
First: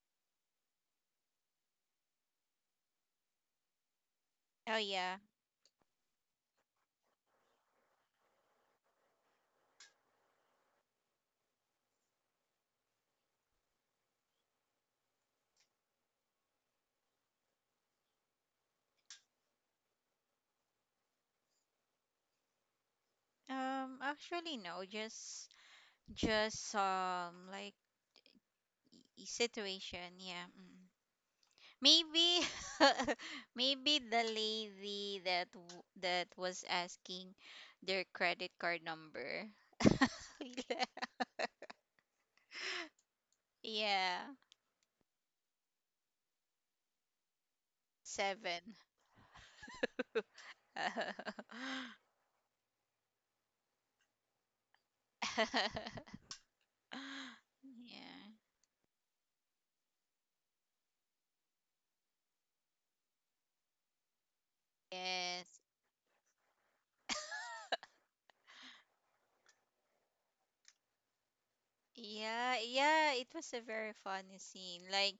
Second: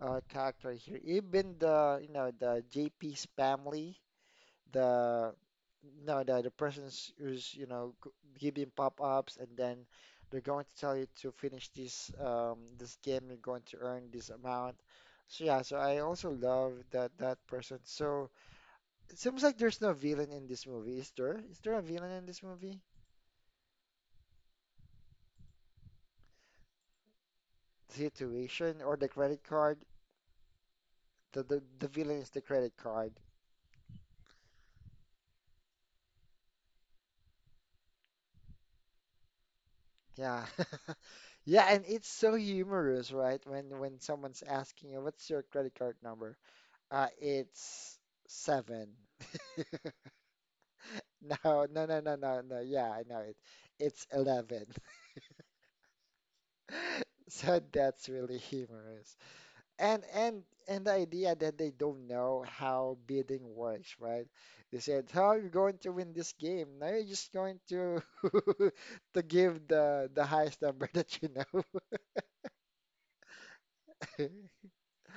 Speaker 1: uh, character here. Even the you know the J P's family,
Speaker 2: Oh yeah.
Speaker 1: the no the the person's who's you know g- giving pop-ups, and then they're going to tell you to finish this um, this game. You're going to earn this amount. So yeah, so I also love that that person. So it seems like there's no villain in this movie. Is there? Is there a villain in this movie?
Speaker 2: Um actually no, just just um like
Speaker 1: Situation or the
Speaker 2: y-
Speaker 1: credit card?
Speaker 2: situation. Yeah. Mm.
Speaker 1: The the, the villain
Speaker 2: Maybe,
Speaker 1: is the credit card.
Speaker 2: maybe the lady that w- that was asking their credit card number.
Speaker 1: Yeah.
Speaker 2: Yeah.
Speaker 1: Yeah, and it's so humorous, right? When when
Speaker 2: Yeah.
Speaker 1: someone's asking you, "What's your credit card number?" Uh, it's
Speaker 2: seven.
Speaker 1: seven. No, no, no, no, no, no. Yeah, I know it. It's eleven. So that's
Speaker 2: Yeah.
Speaker 1: really humorous. And and and the idea that they don't know how bidding works, right? They said, "How you're
Speaker 2: Yes.
Speaker 1: going to win this game?" Now you're just going to to give the the highest number that you know.
Speaker 2: Yeah, yeah, it was a very funny scene. Like,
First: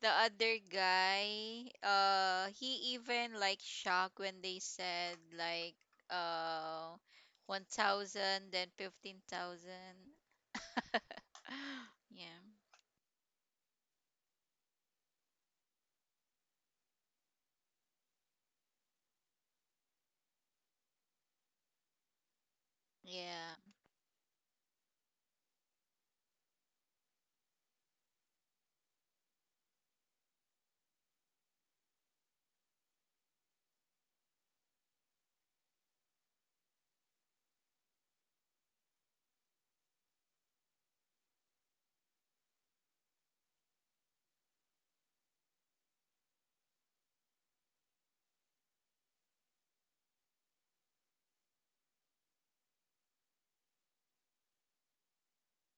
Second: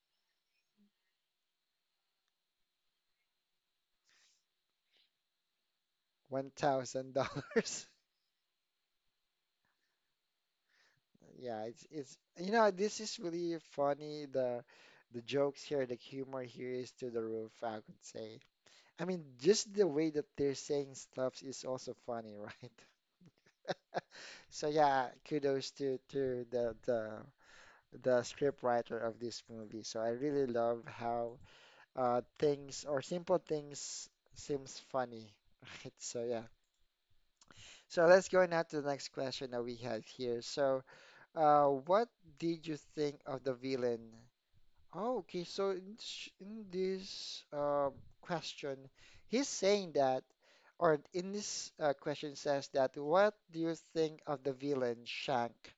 Speaker 2: the other guy, uh, he even like shocked when they said like
Speaker 1: One
Speaker 2: uh
Speaker 1: thousand dollars.
Speaker 2: one thousand then fifteen thousand.
Speaker 1: Yeah, it's it's you
Speaker 2: Yeah.
Speaker 1: know this is really funny. The the jokes here, the humor here is to the roof, I could say. I mean, just the way that they're saying stuff is also funny, right?
Speaker 2: Yeah.
Speaker 1: So yeah, kudos to to the the the script writer of this movie. So I really love how uh things or simple things seems funny, right? So yeah. So let's go now to the next question that we have here. So. Uh, what did you think of the villain? Oh, okay, so in, sh- in this uh, question, he's saying that, or in this uh, question says that, what do you think of the villain Shank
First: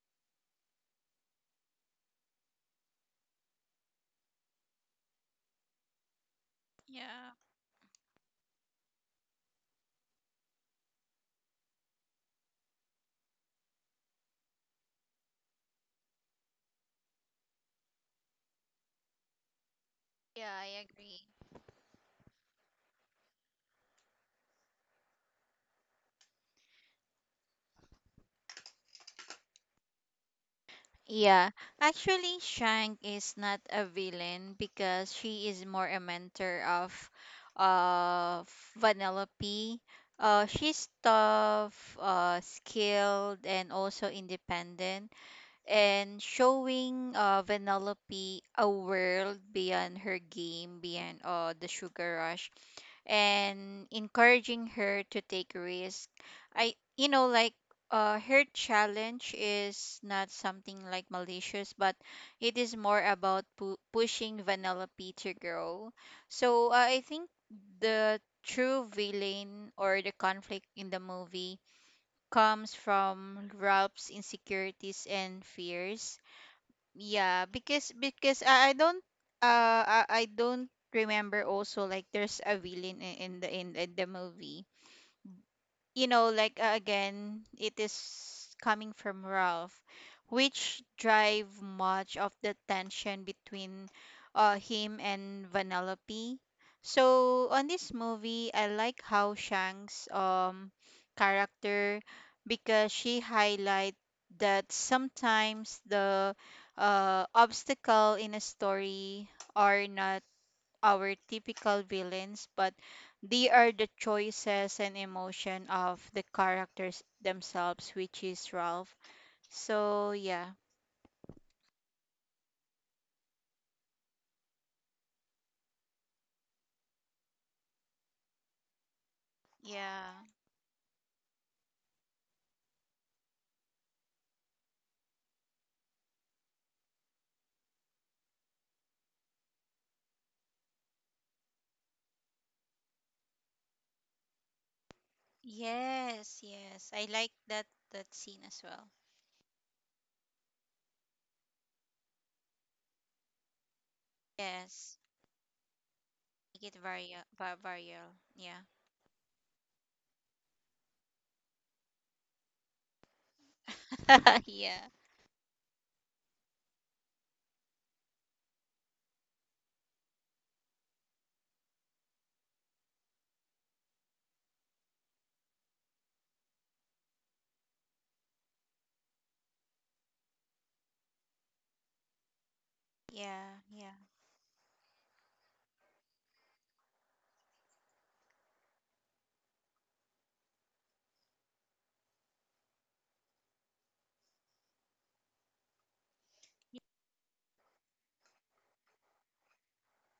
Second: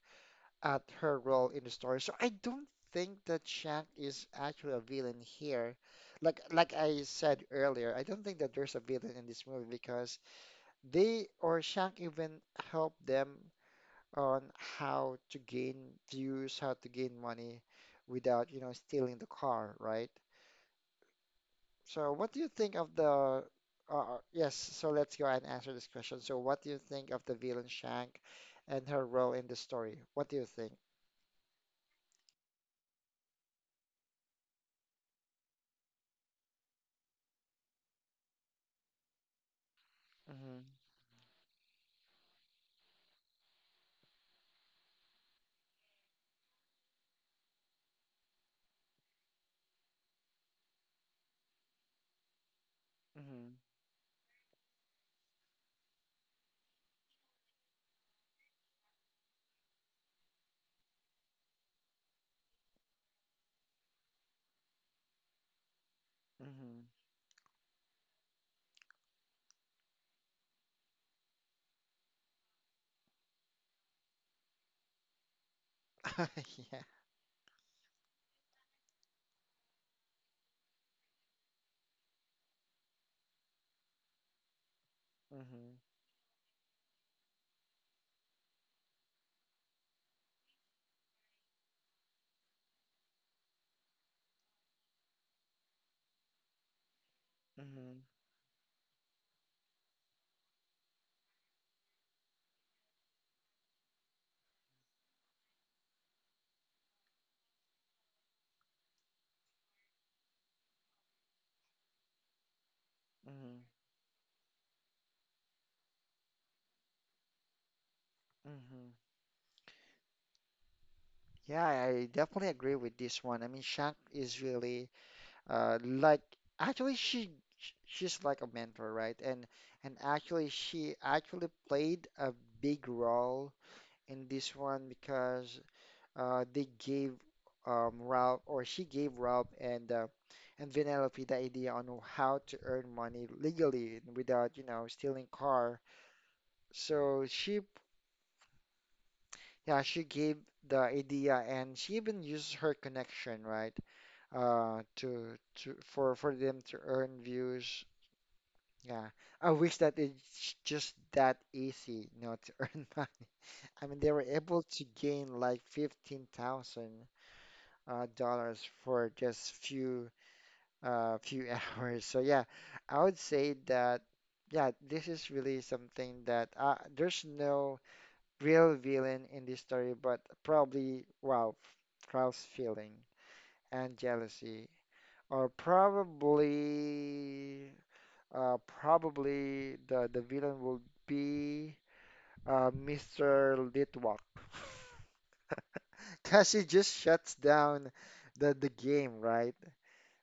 Speaker 1: at her role in the story? So I don't think that Shank is actually a villain here. Like like I
Speaker 2: Yeah.
Speaker 1: said earlier, I don't think that there's a villain in this movie because they or Shank even helped them on how to gain views, how to gain money without, you know, stealing the car, right?
Speaker 2: Yeah, I agree.
Speaker 1: So what do you think of the uh, uh, yes, so let's go ahead and answer this question. So what do you think of the villain Shank and her role in the story? What do you think?
Speaker 2: Yeah, actually, Shang is not a villain because she is more a mentor of uh Vanellope. Uh,
Speaker 1: Hmm.
Speaker 2: she's tough, uh, skilled, and also independent and showing uh, Vanellope a world beyond her game, beyond uh, the sugar rush,
Speaker 1: Hmm.
Speaker 2: and encouraging her to take risks. I, you know, like uh, Her challenge is not something like malicious, but it is more about pu- pushing Vanellope to grow. So uh,
Speaker 1: Hmm.
Speaker 2: I think the true villain or the conflict in the movie comes from Ralph's insecurities and fears.
Speaker 1: Yeah.
Speaker 2: Yeah, because because I, I don't uh I, I don't remember also like there's a villain in, in the in, in the movie
Speaker 1: Mhm.
Speaker 2: you know, like uh, again, it is coming from Ralph, which drive much of the tension between uh, him and Vanellope. So on this
Speaker 1: mhm,
Speaker 2: movie, I like how Shang's um character because she highlight that sometimes the uh, obstacle in a story are not our typical villains, but they
Speaker 1: mhm,
Speaker 2: are the choices and emotion of the characters themselves, which is Ralph.
Speaker 1: mhm.
Speaker 2: So yeah.
Speaker 1: Yeah, I definitely agree with this one. I mean, Shank is really, Uh, like actually she sh- she's like a mentor, right? And and
Speaker 2: Yeah.
Speaker 1: actually she actually played a big role in this one because uh they gave um Ralph or she gave Ralph and uh, and Vanellope the idea on how to earn money legally and without, you know, stealing car.
Speaker 2: Yes, yes. I
Speaker 1: So
Speaker 2: like
Speaker 1: she
Speaker 2: that that scene as well.
Speaker 1: Yeah, she gave the idea and she even uses her connection, right? uh
Speaker 2: Yes.
Speaker 1: to to for for them
Speaker 2: Make
Speaker 1: to
Speaker 2: it
Speaker 1: earn
Speaker 2: viral. vi-
Speaker 1: views.
Speaker 2: Viral. Yeah.
Speaker 1: Yeah, I wish that it's just that easy, you know, to earn money. I mean, they were able to
Speaker 2: Yeah.
Speaker 1: gain like fifteen thousand uh, dollars for just few uh, few hours. So yeah, I would say that yeah, this is really something that uh, there's no real villain in this story, but probably wow, Klaus feeling
Speaker 2: Yeah.
Speaker 1: and
Speaker 2: Yeah.
Speaker 1: jealousy, or probably. Uh, probably the the villain will be uh, Mister Litwak. because he just shuts down the the game, right?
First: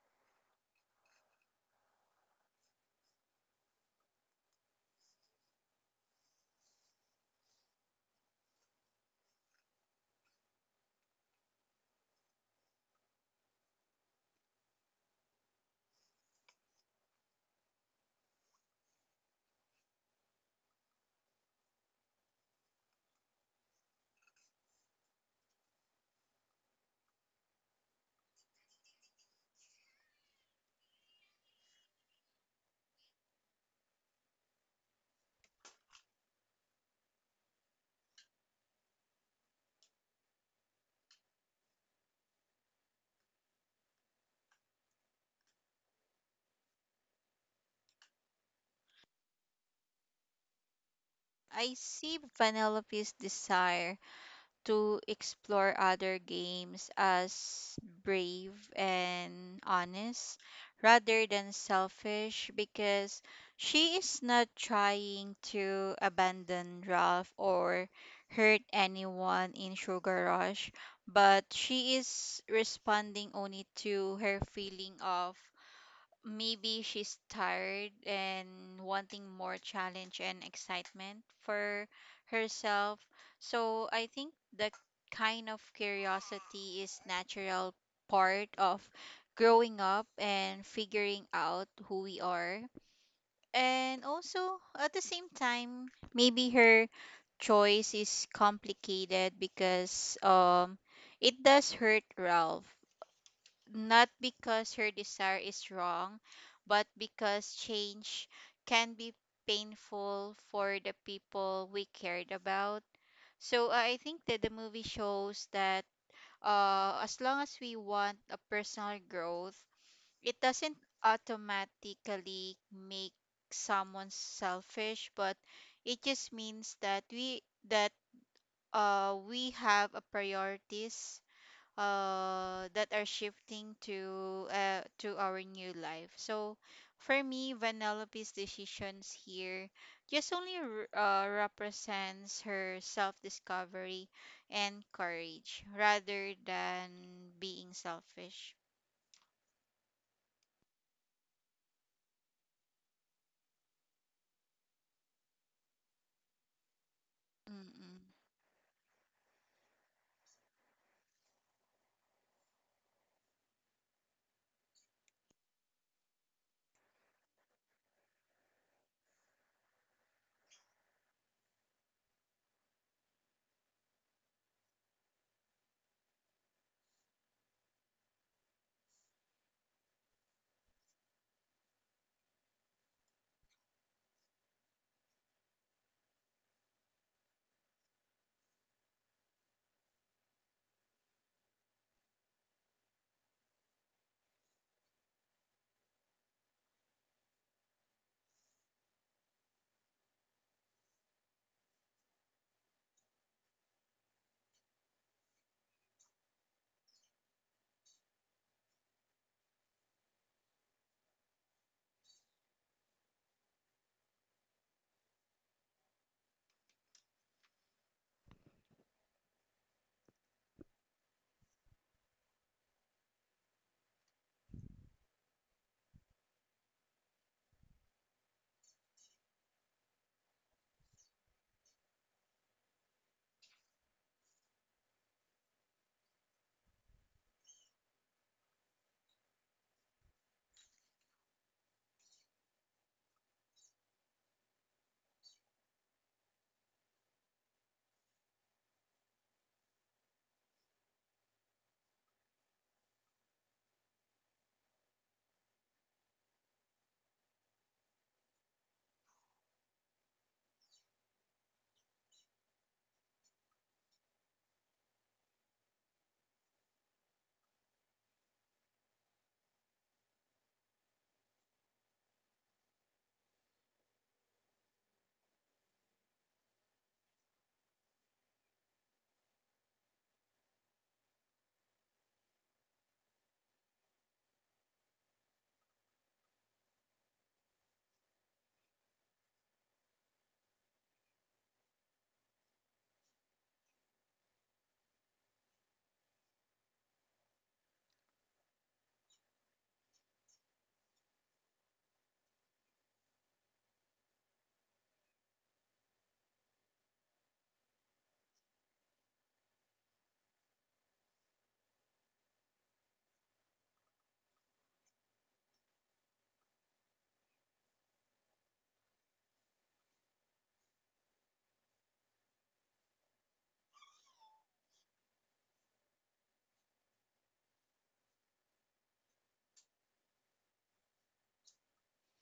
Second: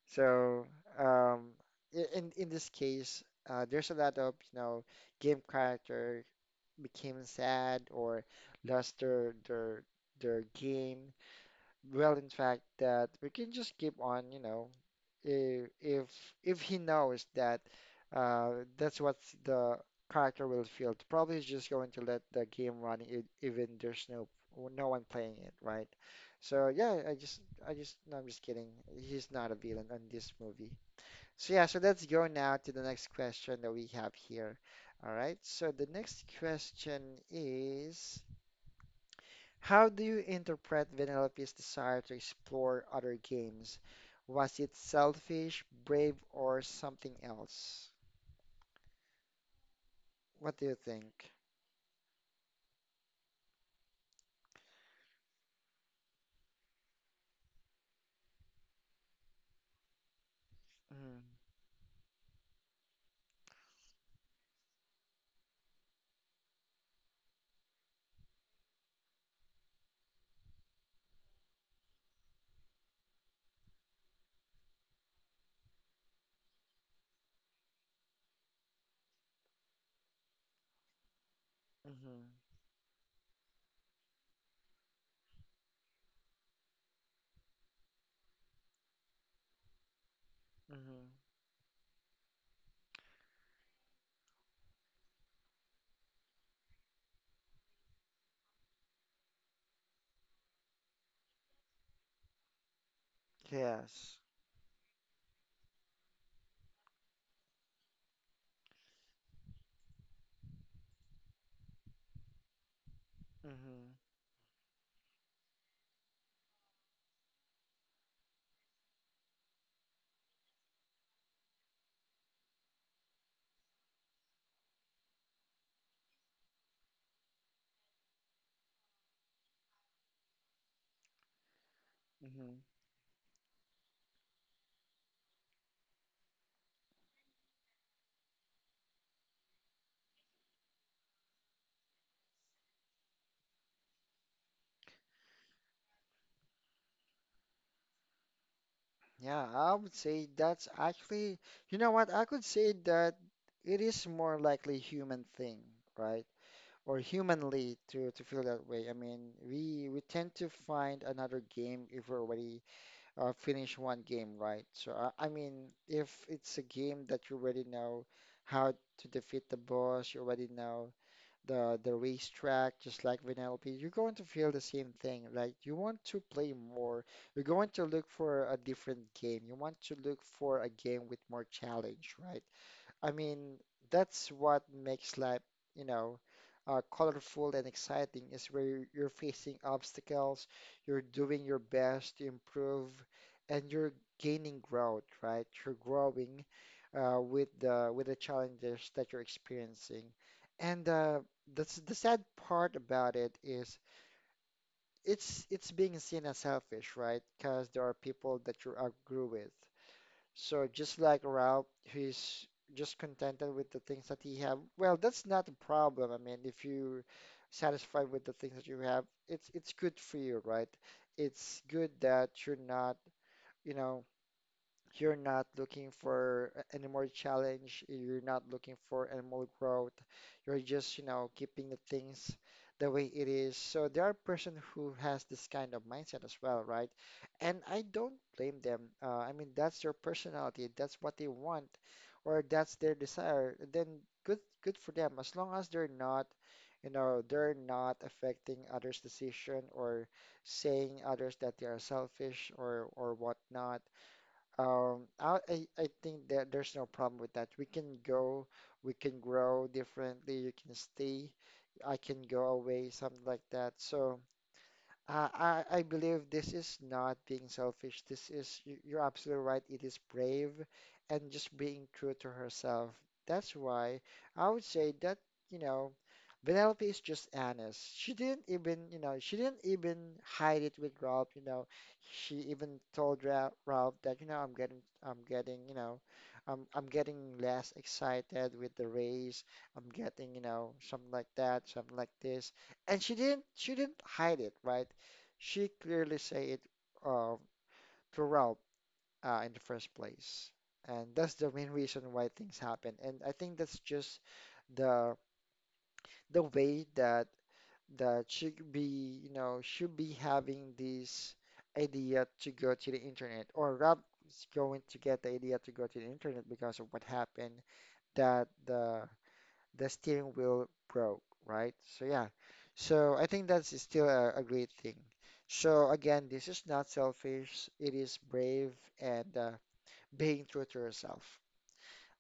Speaker 1: So um, i- in in this case, uh, there's a lot of you know game character became sad or lost their their their game. Well, in fact, that we can just keep on, you know, if if if he knows that uh, that's what the character will feel, probably he's just going to let the game run e- even there's no no one playing it, right? So yeah, I just I just no, I'm just kidding. He's not a villain in this movie. So yeah, so let's go now to the next question that we have here. All right. So the next question is. How do you interpret Vanellope's desire to explore other games? Was it selfish, brave, or something else? What do you think?
Speaker 2: I see Penelope's desire to explore other games as brave and honest
Speaker 1: Mm-hmm.
Speaker 2: rather than selfish because she is not trying to abandon Ralph or hurt anyone in Sugar Rush, but she is responding only to her feeling of maybe she's tired and wanting more challenge and excitement for
Speaker 1: mm-hmm,
Speaker 2: herself. So I think the kind of curiosity is natural part of growing up and
Speaker 1: mm-hmm.
Speaker 2: figuring out who we are. And also at the same time, maybe her choice is complicated because um it does hurt Ralph, not
Speaker 1: Yes.
Speaker 2: because her desire is wrong, but because change can be painful for the people we cared about. So uh,
Speaker 1: Mm-hmm,
Speaker 2: I think that the movie shows that uh, as long as we want a personal growth, it doesn't automatically make someone selfish, but it just means that we that uh, we have a priorities
Speaker 1: mm-hmm.
Speaker 2: uh, that are shifting to uh, to our new life. So for me, Vanellope's decisions here just only r- uh, represents her self-discovery and courage rather than being selfish.
Speaker 1: Yeah, I would say that's actually, you know what? I could say that it is more likely human thing, right? Or humanly
Speaker 2: Mm-mm.
Speaker 1: to to feel that way. I mean, we we tend to find another game if we're already uh, finish one game, right? So, I, I mean, if it's a game that you already know how to defeat the boss, you already know the the racetrack, just like Vanellope, you're going to feel the same thing. Like you want to play more. You're going to look for a different game. You want to look for a game with more challenge, right? I mean, that's what makes life, you know, uh, colorful and exciting is where you're you're facing obstacles, you're doing your best to improve, and you're gaining growth, right? You're growing uh, with the with the challenges that you're experiencing. And uh, the s- the sad part about it is it's it's being seen as selfish, right? Because there are people that you outgrew with. So just like Ralph, he's just contented with the things that he have. Well, that's not a problem. I mean, if you're satisfied with the things that you have, it's it's good for you, right? It's good that you're not, you know. You're not looking for a- any more challenge. You're not looking for any more growth. You're just, you know, keeping the things the way it is. So there are person who has this kind of mindset as well, right? And I don't blame them. Uh, I mean, that's their personality. That's what they want, or that's their desire. Then good, good for them. As long as they're not, you know, they're not affecting others' decision or saying others that they are selfish or or whatnot. Um, I, I I think that there's no problem with that. We can go, we can grow differently. You can stay, I can go away, something like that. So, uh, I, I believe this is not being selfish. This is, you- you're absolutely right. It is brave and just being true to herself. That's why I would say that, you know, Penelope is just honest. She didn't even, you know, she didn't even hide it with Ralph, you know. She even told Ra Ralph that, you know, I'm getting, I'm getting, you know, I'm, I'm getting less excited with the race. I'm getting, you know, something like that, something like this. And she didn't, she didn't hide it, right? She clearly say it uh, to throughout uh, in the first place. And that's the main reason why things happen. And I think that's just the the way that that should be, you know, should be having this idea to go to the internet, or Rob is going to get the idea to go to the internet because of what happened that the the steering wheel broke, right? So yeah, so I think that's still a, a great thing. So again, this is not selfish. It is brave and uh, being true to yourself.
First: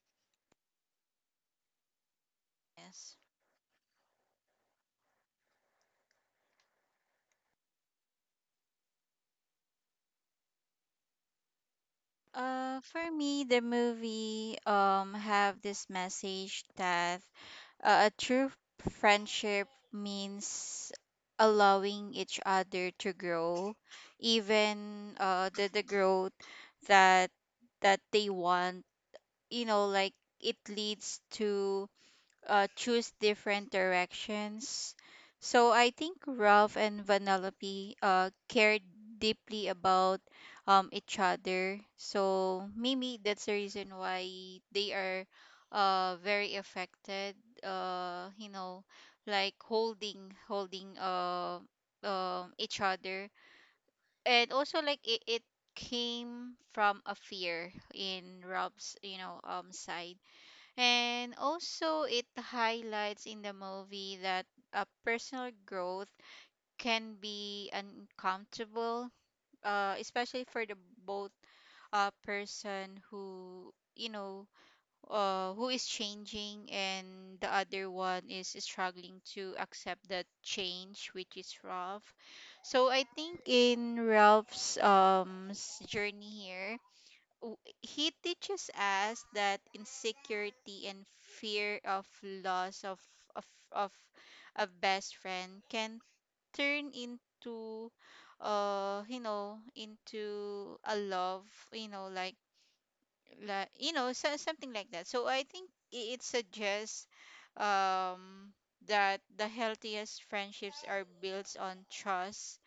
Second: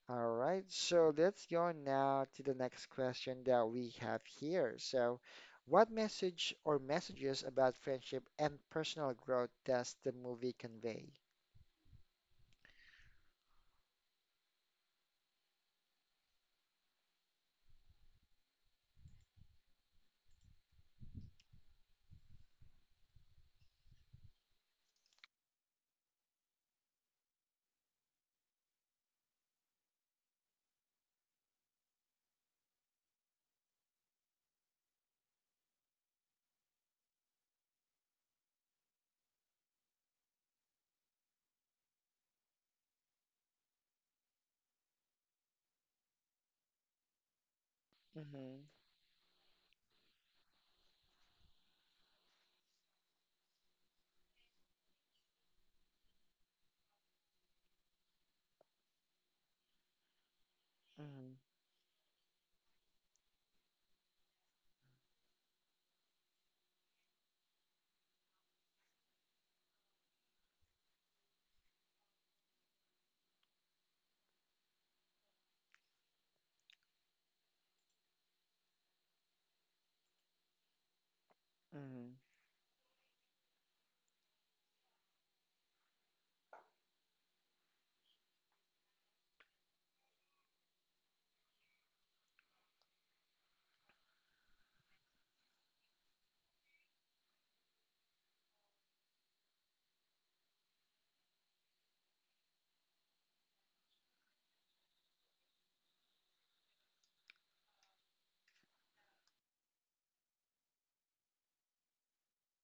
Speaker 1: All right, so let's go now to the next
Speaker 2: Yes.
Speaker 1: question that we have here. So, what message or messages about friendship and personal growth does the movie convey?
Speaker 2: Uh, for me, the movie um have this message that uh, a true friendship means allowing each other to grow, even uh the the growth that that they want. You know, like it leads to uh, choose different directions. So I think Ralph and Vanellope uh, cared deeply about um, each other. So maybe that's the reason why they are uh, very affected. Uh, you
Speaker 1: Mm-hmm,
Speaker 2: know, like holding holding uh, um, each other, and also like it, it came from a fear in Rob's, you know, um side.
Speaker 1: mm-hmm,
Speaker 2: And also, it highlights in the movie that uh, personal growth can be uncomfortable, uh, especially for the both uh, person who, you know, uh, who is changing and the other one is struggling to accept that change, which is
Speaker 1: mm-hmm,
Speaker 2: Ralph. So I think in Ralph's um s- journey here w- he teaches us that insecurity and fear of loss of of of a best friend can turn into uh you know, into a love, you know, like like you know so, something like that. So i think i- it suggests um that the healthiest friendships are built on trust,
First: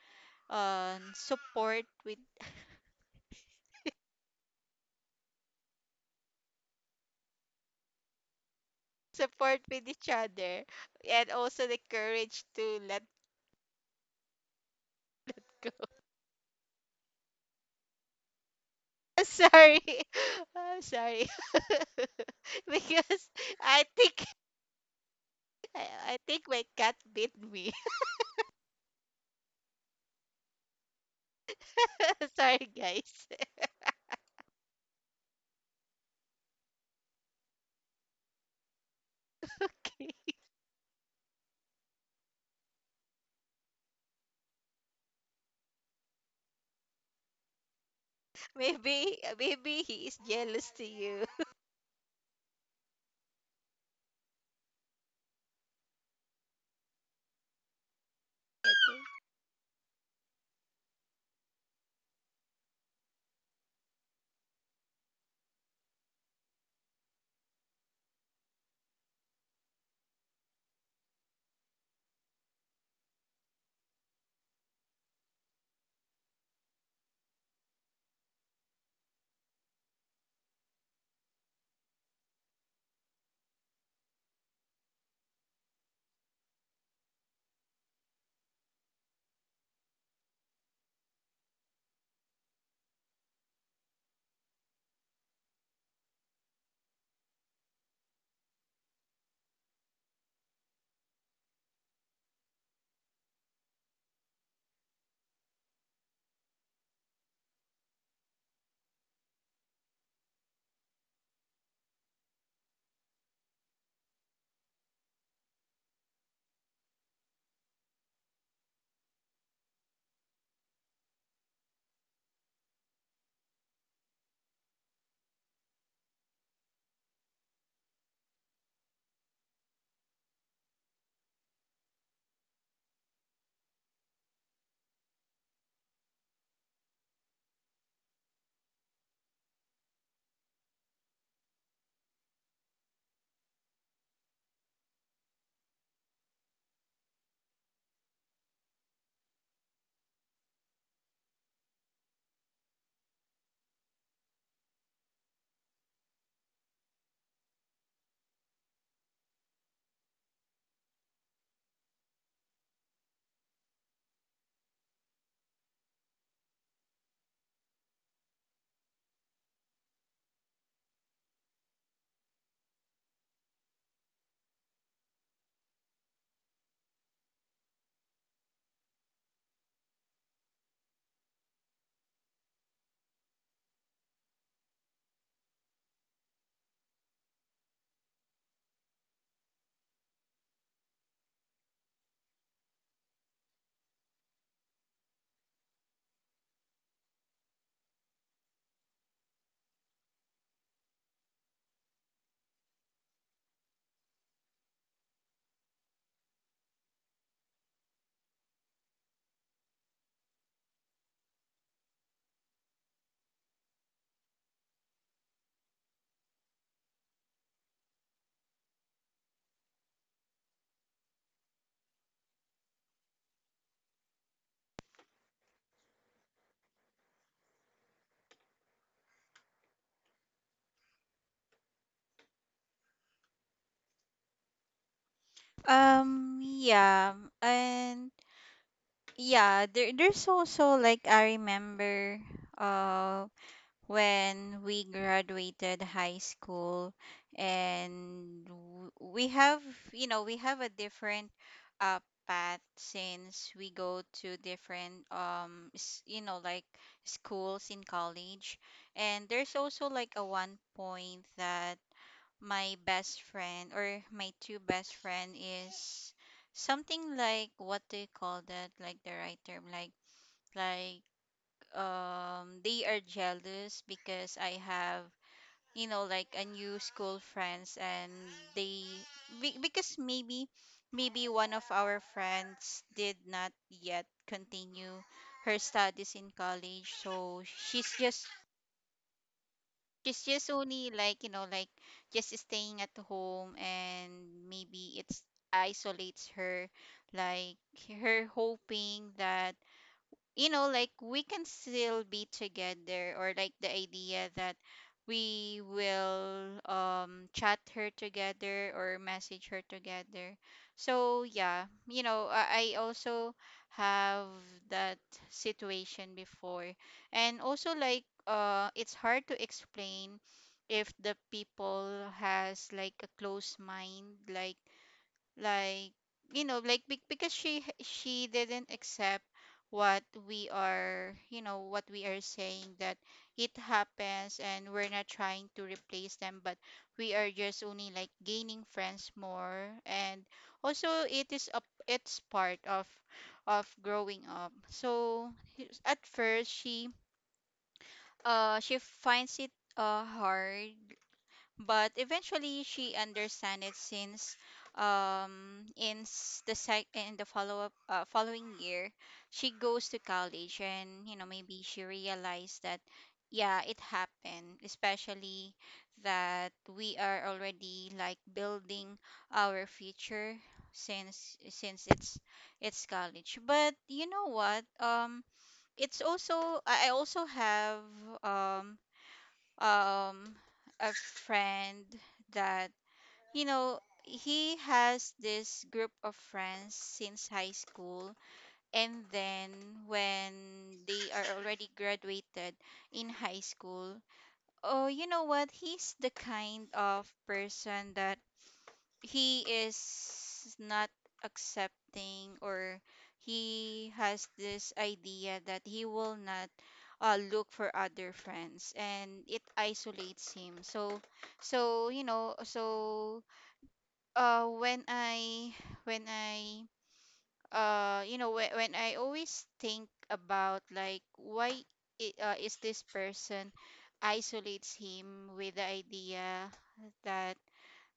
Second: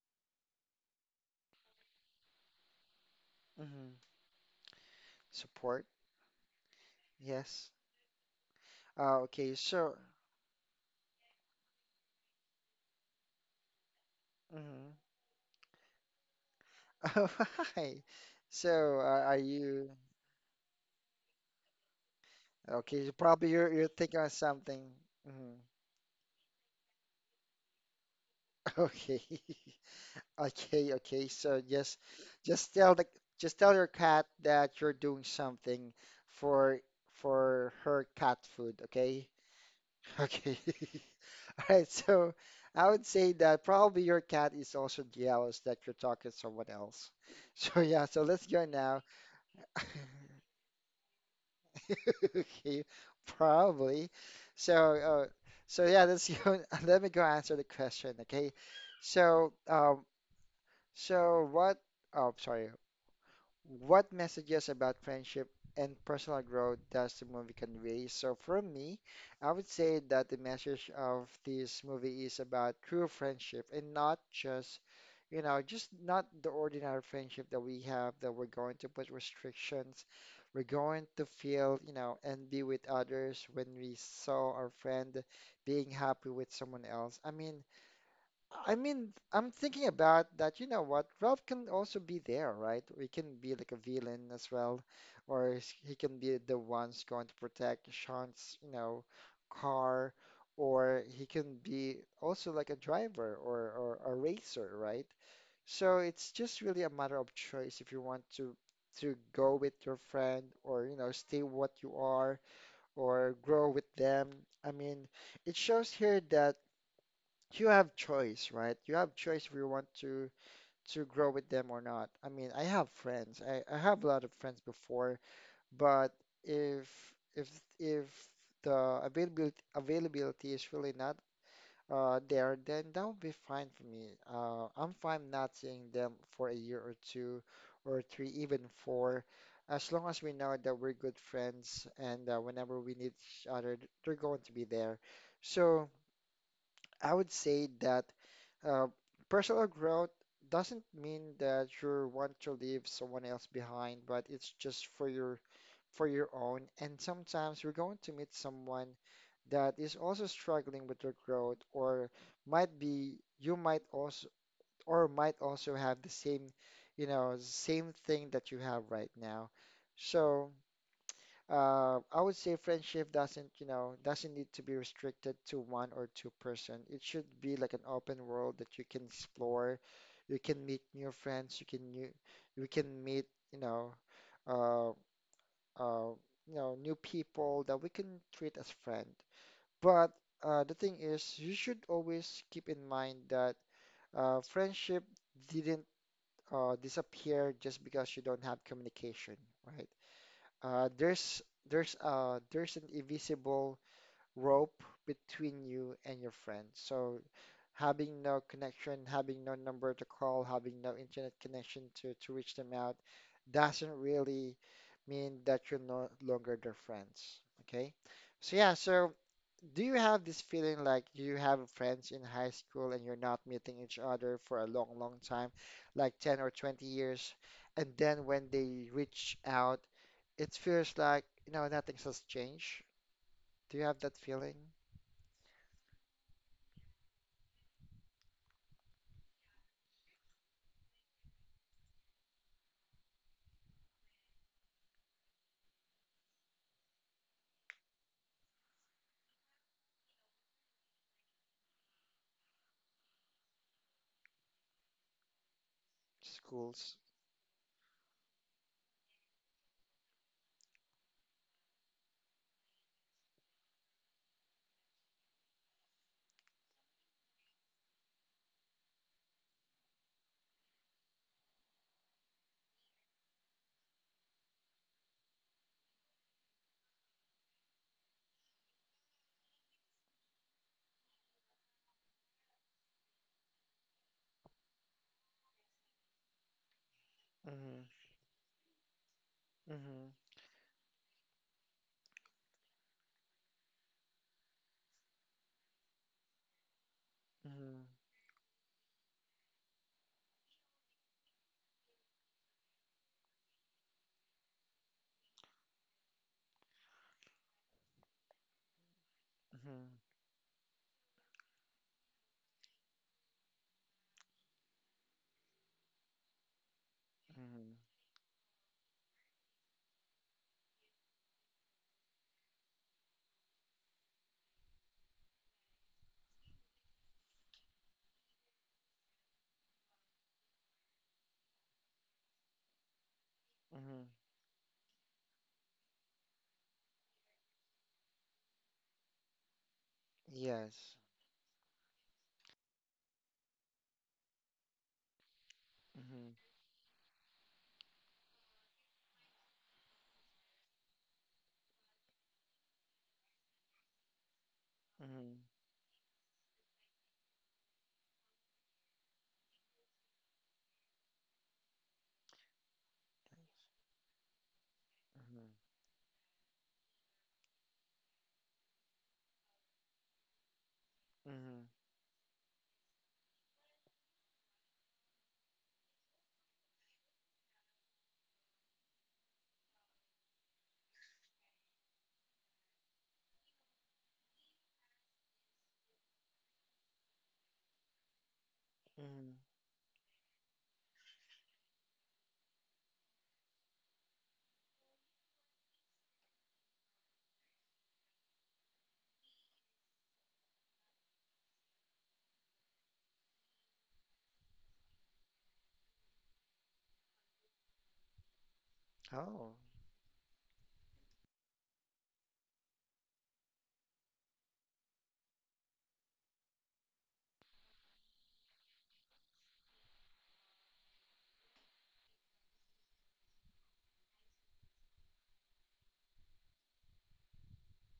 Speaker 2: on support with.
Speaker 1: mm-hmm. Support, yes. Uh, okay,
Speaker 2: Support with
Speaker 1: so.
Speaker 2: each other, and also the courage to let
Speaker 1: Mhm.
Speaker 2: go.
Speaker 1: Oh, hi. So, uh, are
Speaker 2: Sorry.
Speaker 1: you
Speaker 2: Uh, sorry.
Speaker 1: okay? You
Speaker 2: Because
Speaker 1: probably you're
Speaker 2: I
Speaker 1: you're thinking
Speaker 2: think
Speaker 1: of something. Mhm.
Speaker 2: I, I think my cat bit me.
Speaker 1: Okay. Okay, okay. So just
Speaker 2: Sorry
Speaker 1: just tell the
Speaker 2: guys.
Speaker 1: just tell your cat that you're doing something for for her cat food, okay?
Speaker 2: Okay.
Speaker 1: Okay. All right, so I would say that probably your cat is also jealous that you're talking to someone else. So yeah, so let's go now.
Speaker 2: Maybe maybe he is jealous to you.
Speaker 1: Okay, probably. So, uh, so yeah, let's go. Let me go answer the question. Okay.
Speaker 2: Okay.
Speaker 1: So, um, so what? Oh, sorry. What messages about friendship and personal growth does the movie convey? So, from me, I would say that the message of this movie is about true friendship and not just, you know, just not the ordinary friendship that we have that we're going to put restrictions. We're going to feel, you know, envy with others when we saw our friend being happy with someone else. I mean, I mean, I'm thinking about that. You know what? Ralph can also be there, right? He can be like a villain as well, or s- he can be the ones going to protect Sean's, you know, car, or he can be also like a driver or, or a racer, right? So it's just really a matter of choice if you want to to go with your friend or, you know, stay what you are or grow with them. I mean, it shows here that you have choice, right? You have choice if you want to to grow with them or not. I mean, I have friends. I, I have a lot of friends before, but if if if the availability availability is really not uh, there, then that would be fine for me. Uh, I'm fine not seeing them for a year or two or three, even four, as long as we know that we're good friends and uh, whenever we need each other, they're going to be there. So I would say that uh, personal growth doesn't mean that you want to leave someone else behind, but it's just for your for your own. And sometimes you're going to meet someone that is also struggling with their growth, or might be you might also or might also have the same, you know, same thing that you have right now. So uh, I would say friendship doesn't, you know, doesn't need to be restricted to one or two person. It should be like an open world that you can explore. You can meet new friends. You can new, you can meet, you know, uh, uh, you know, new people that we can treat as friend. But uh, the thing is, you should always keep in mind that uh, friendship didn't uh, disappear just because you don't have communication, right? Uh, there's there's uh there's an invisible rope between you and your friend. So having no connection, having no number to call, having no internet connection to to reach them out doesn't really mean that you're no longer their friends. Okay? So yeah, so do you have this feeling like you have friends in high school and you're not meeting each other for a long, long time, like ten or twenty years, and then when they reach out, it feels like, you know, nothing has changed? Do you have that feeling?
Speaker 2: Um, yeah, and yeah, there, there's also like I remember, uh, when we graduated high school and w- we have, you know, we have a different uh, path since we go to different um s- you know, like
Speaker 1: Schools.
Speaker 2: schools in college. And there's also like a one point that my best friend or my two best friend is something like what they call that, like the right term, like like um they are jealous because I have, you know, like a new school friends. And they be- because maybe maybe one of our friends did not yet continue her studies in college, so she's
Speaker 1: Mm-hmm.
Speaker 2: just
Speaker 1: Mm-hmm.
Speaker 2: she's just only like, you know, like just staying at home. And maybe it's isolates her, like
Speaker 1: Mm-hmm.
Speaker 2: her hoping that, you know, like we can still be together, or like the idea that we will um chat her together or message her together. So yeah, you know, i, I also have that situation before. And
Speaker 1: Mm-hmm. Mm-hmm.
Speaker 2: also like uh it's hard to explain if the people has like a close mind, like like you know, like be- because she she didn't accept what we are, you know, what we are saying, that it
Speaker 1: Mm-hmm.
Speaker 2: happens and we're not trying to replace them, but we are just only like gaining friends more. And also
Speaker 1: Yes.
Speaker 2: it is a it's part of of growing up. So at
Speaker 1: Mm-hmm.
Speaker 2: first, she, Uh, she finds it uh hard, but eventually she understand it since
Speaker 1: Mm-hmm.
Speaker 2: um in s- the sec in the follow up, uh, following year, she goes to college, and you know, maybe she realized that yeah, it happened,
Speaker 1: Mm-hmm.
Speaker 2: especially that we are already like building our future, since
Speaker 1: Mm-hmm.
Speaker 2: since it's it's college. But you know what, um it's also, I I also have um um a friend that, you know, he has this group of friends since high school. And
Speaker 1: Mm-hmm.
Speaker 2: then when they are already graduated in high school, oh, you know what, he's the kind of person that he is not accepting, or he has this idea that he will not uh, look for other friends, and it
Speaker 1: Oh.
Speaker 2: isolates him. So, so you know, so uh when i when I uh you know when, when I always think about like, why i- uh, is this person isolates him, with the idea that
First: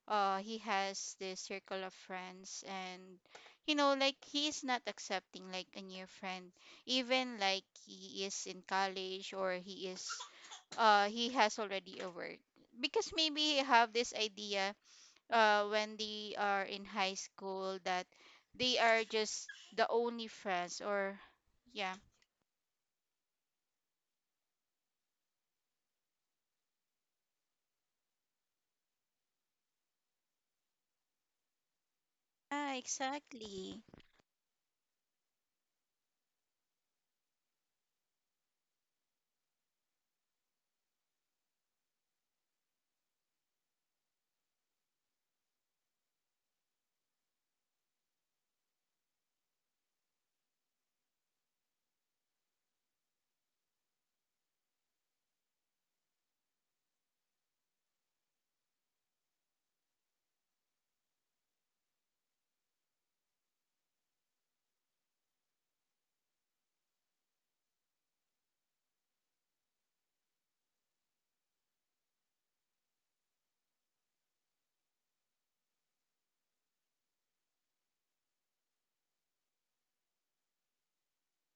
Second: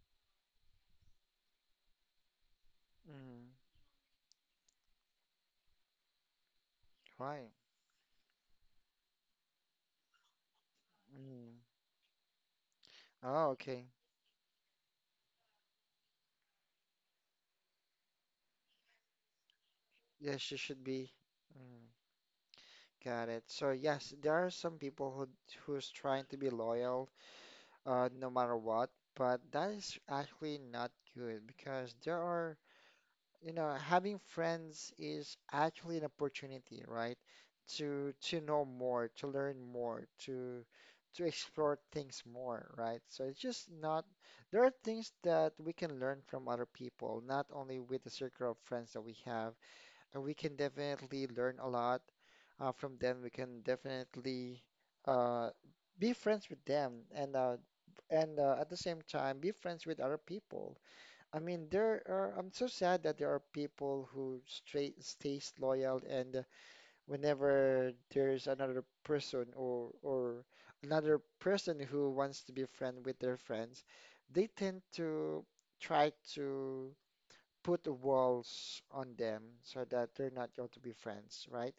Speaker 2: uh he has this circle of friends, and
Speaker 1: Mm-hmm.
Speaker 2: you know, like he is not accepting like a new friend, even
Speaker 1: Why?
Speaker 2: like he is in college, or he is uh he
Speaker 1: Mm-hmm.
Speaker 2: has already a work, because maybe
Speaker 1: Oh,
Speaker 2: he
Speaker 1: okay.
Speaker 2: have this idea uh when they are in high school, that they are just the only
Speaker 1: Yes, you
Speaker 2: friends
Speaker 1: should be.
Speaker 2: or
Speaker 1: Mm.
Speaker 2: yeah.
Speaker 1: Got it. So yes, there are some people who who's trying to be loyal, uh, no matter what, but that is actually not good because there are,
Speaker 2: Yeah,
Speaker 1: you know,
Speaker 2: exactly.
Speaker 1: having friends is actually an opportunity, right? To to know more, to learn more, to to explore things more, right? So it's just not, there are things that we can learn from other people, not only with the circle of friends that we have, uh, we can definitely learn a lot uh, from them. We can definitely uh, be friends with them and uh, and uh, at the same time be friends with other people. I mean, there are, I'm so sad that there are people who straight stays loyal and whenever there's another person or or another person who wants to be friend with their friends, they tend to try to put the walls on them so that they're not going to be friends, right?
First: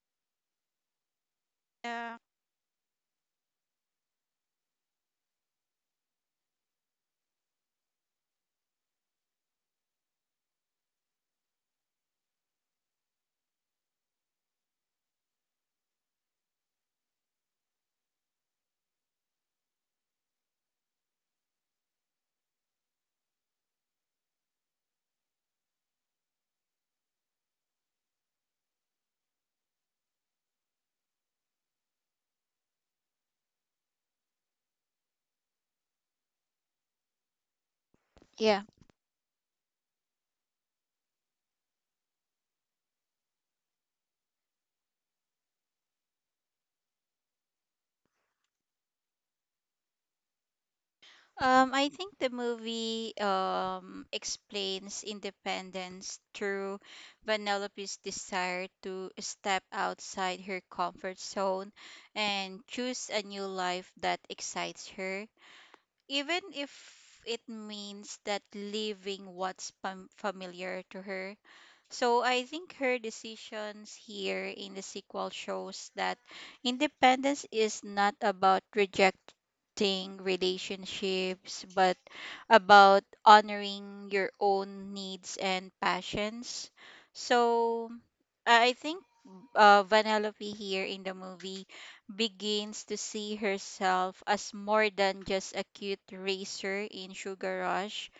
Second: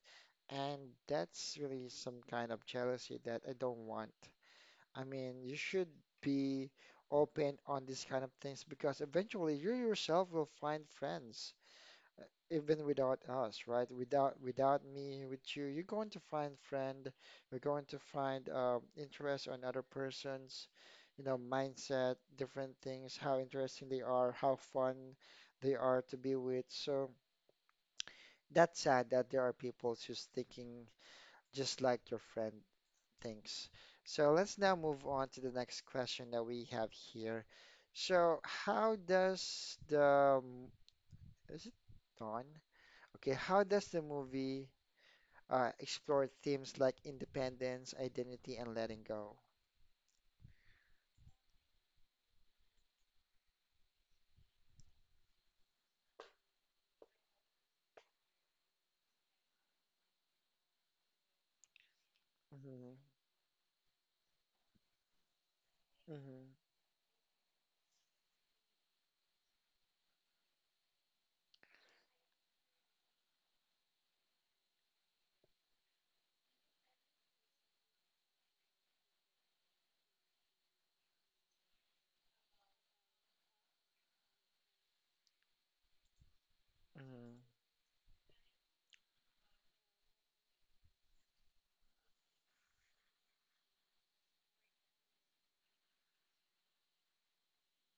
Speaker 1: And that's really
Speaker 2: Yeah.
Speaker 1: some kind of jealousy that I don't want. I mean, you should be open on these kind of things because eventually you yourself will find friends even without us, right? Without without me, with you, you're going to find friend. You're going to find uh, interest on other person's, you know, mindset, different things, how interesting they are, how fun they are to be with. So that's sad that there are people who's thinking just like your friend thinks. So let's now move on to the next question that we have here. So how does the is it on? Okay, how does the movie uh, explored themes like independence, identity, and letting go?
Speaker 2: Um, I think the movie um, explains independence through Vanellope's desire to step outside her comfort zone and
Speaker 1: Hmm.
Speaker 2: choose a new life that excites her, even
Speaker 1: Hmm.
Speaker 2: if it means that leaving what's fam- familiar to her. So I think her decisions here in the sequel shows that independence is not about rejecting relationships, but about honoring your own needs and passions.
Speaker 1: Hmm.
Speaker 2: So I I think uh, Vanellope here in the movie begins to see herself as more than just a cute racer in Sugar Rush,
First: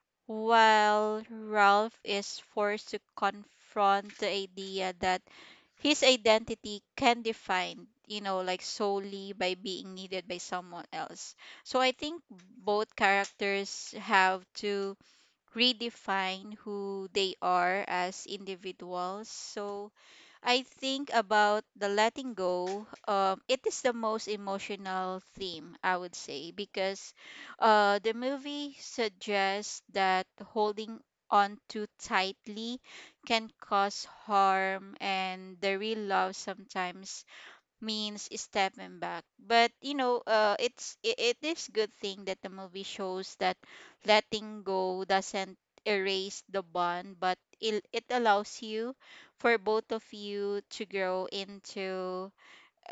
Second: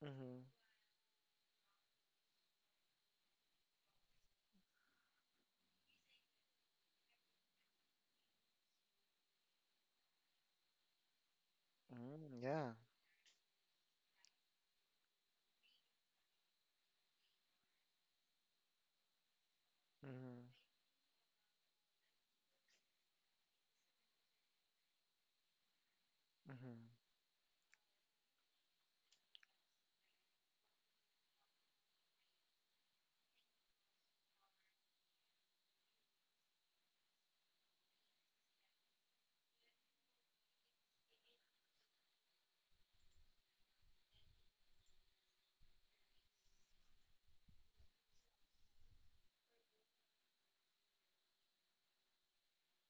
Speaker 1: Hmm.
Speaker 2: while Ralph is forced to confront the idea that his identity can define, you know, like solely by being needed by someone else. So I think
Speaker 1: Hmm. Yeah.
Speaker 2: both characters have to redefine who they are as individuals. So
Speaker 1: Hmm.
Speaker 2: I think about the letting go. Um, it is the most emotional theme, I would say,
Speaker 1: Hmm.
Speaker 2: because uh, the movie suggests that holding on too tightly can cause harm, and the real love sometimes means stepping back. But you know, uh, it's it, it is good thing that the movie shows that letting go doesn't erase the bond, but it it allows you for both of you to grow into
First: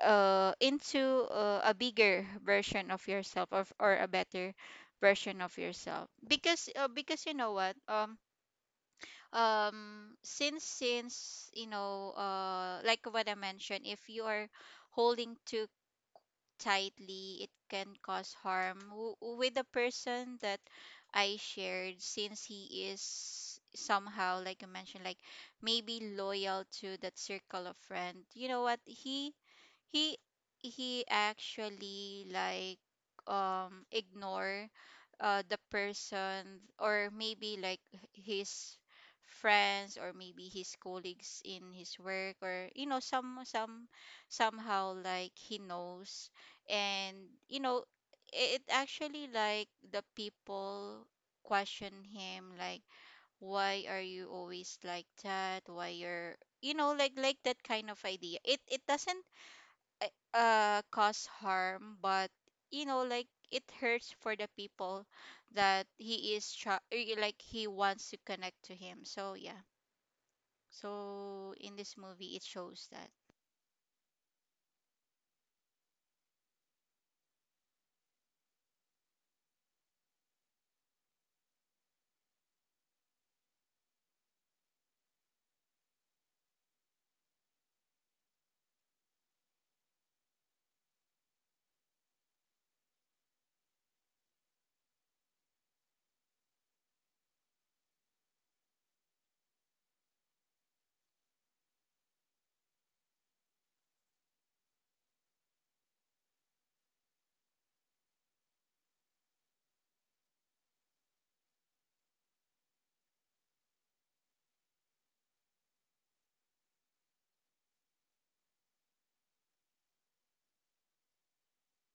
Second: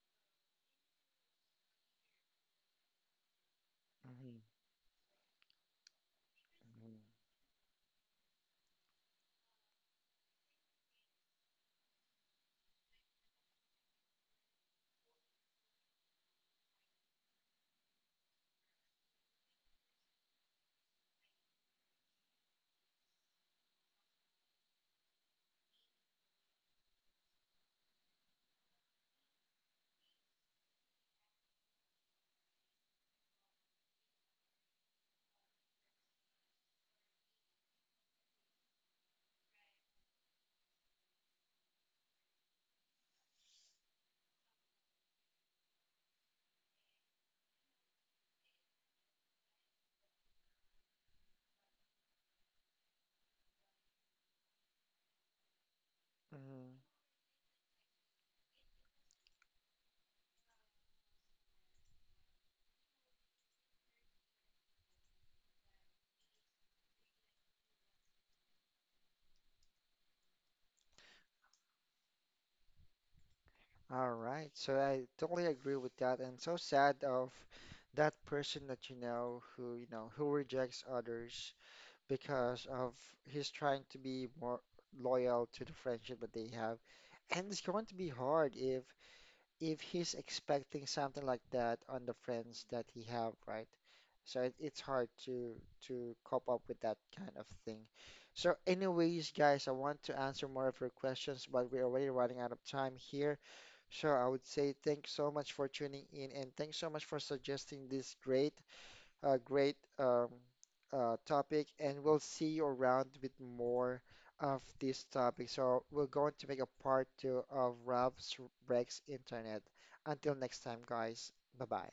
Speaker 2: uh into uh, a bigger version of yourself, or or a
Speaker 1: Hmm.
Speaker 2: better version of yourself. Because uh,
Speaker 1: Hmm.
Speaker 2: because you know what, um um since since you know, uh like what I mentioned, if you are holding too tightly, it can cause harm w- with the person that I shared, since he is somehow, like you mentioned, like maybe loyal to that circle of friend. You know what? He he he actually like um ignore uh the person, or maybe like his friends, or maybe his colleagues in his work, or you know, some some somehow like he knows. And you know, it actually like the people question him like, why are you always like that, why you're, you
Speaker 1: Hmm.
Speaker 2: know, like like that kind of idea. it it doesn't uh uh, cause harm, but you know, like it hurts for the people that he is tra- eh, like he wants to connect to him. So yeah, so in this movie it shows that
Speaker 1: All right. So I totally agree with that, and so sad of that person that you know who you know who rejects others because of he's trying to be more loyal to the friendship that they have, and it's going to be hard if if he's expecting something like that on the friends that he have, right? So it, it's hard to to cope up with that kind of thing. So anyways, guys, I want to answer more of your questions, but we're already running out of time here. So I would say thanks so much for tuning in and thanks so much for suggesting these great a great um, uh, topic, and we'll see you around with more of this topic. So we're going to make a part two of Ralph's Breaks Internet. Until next time, guys. Bye bye.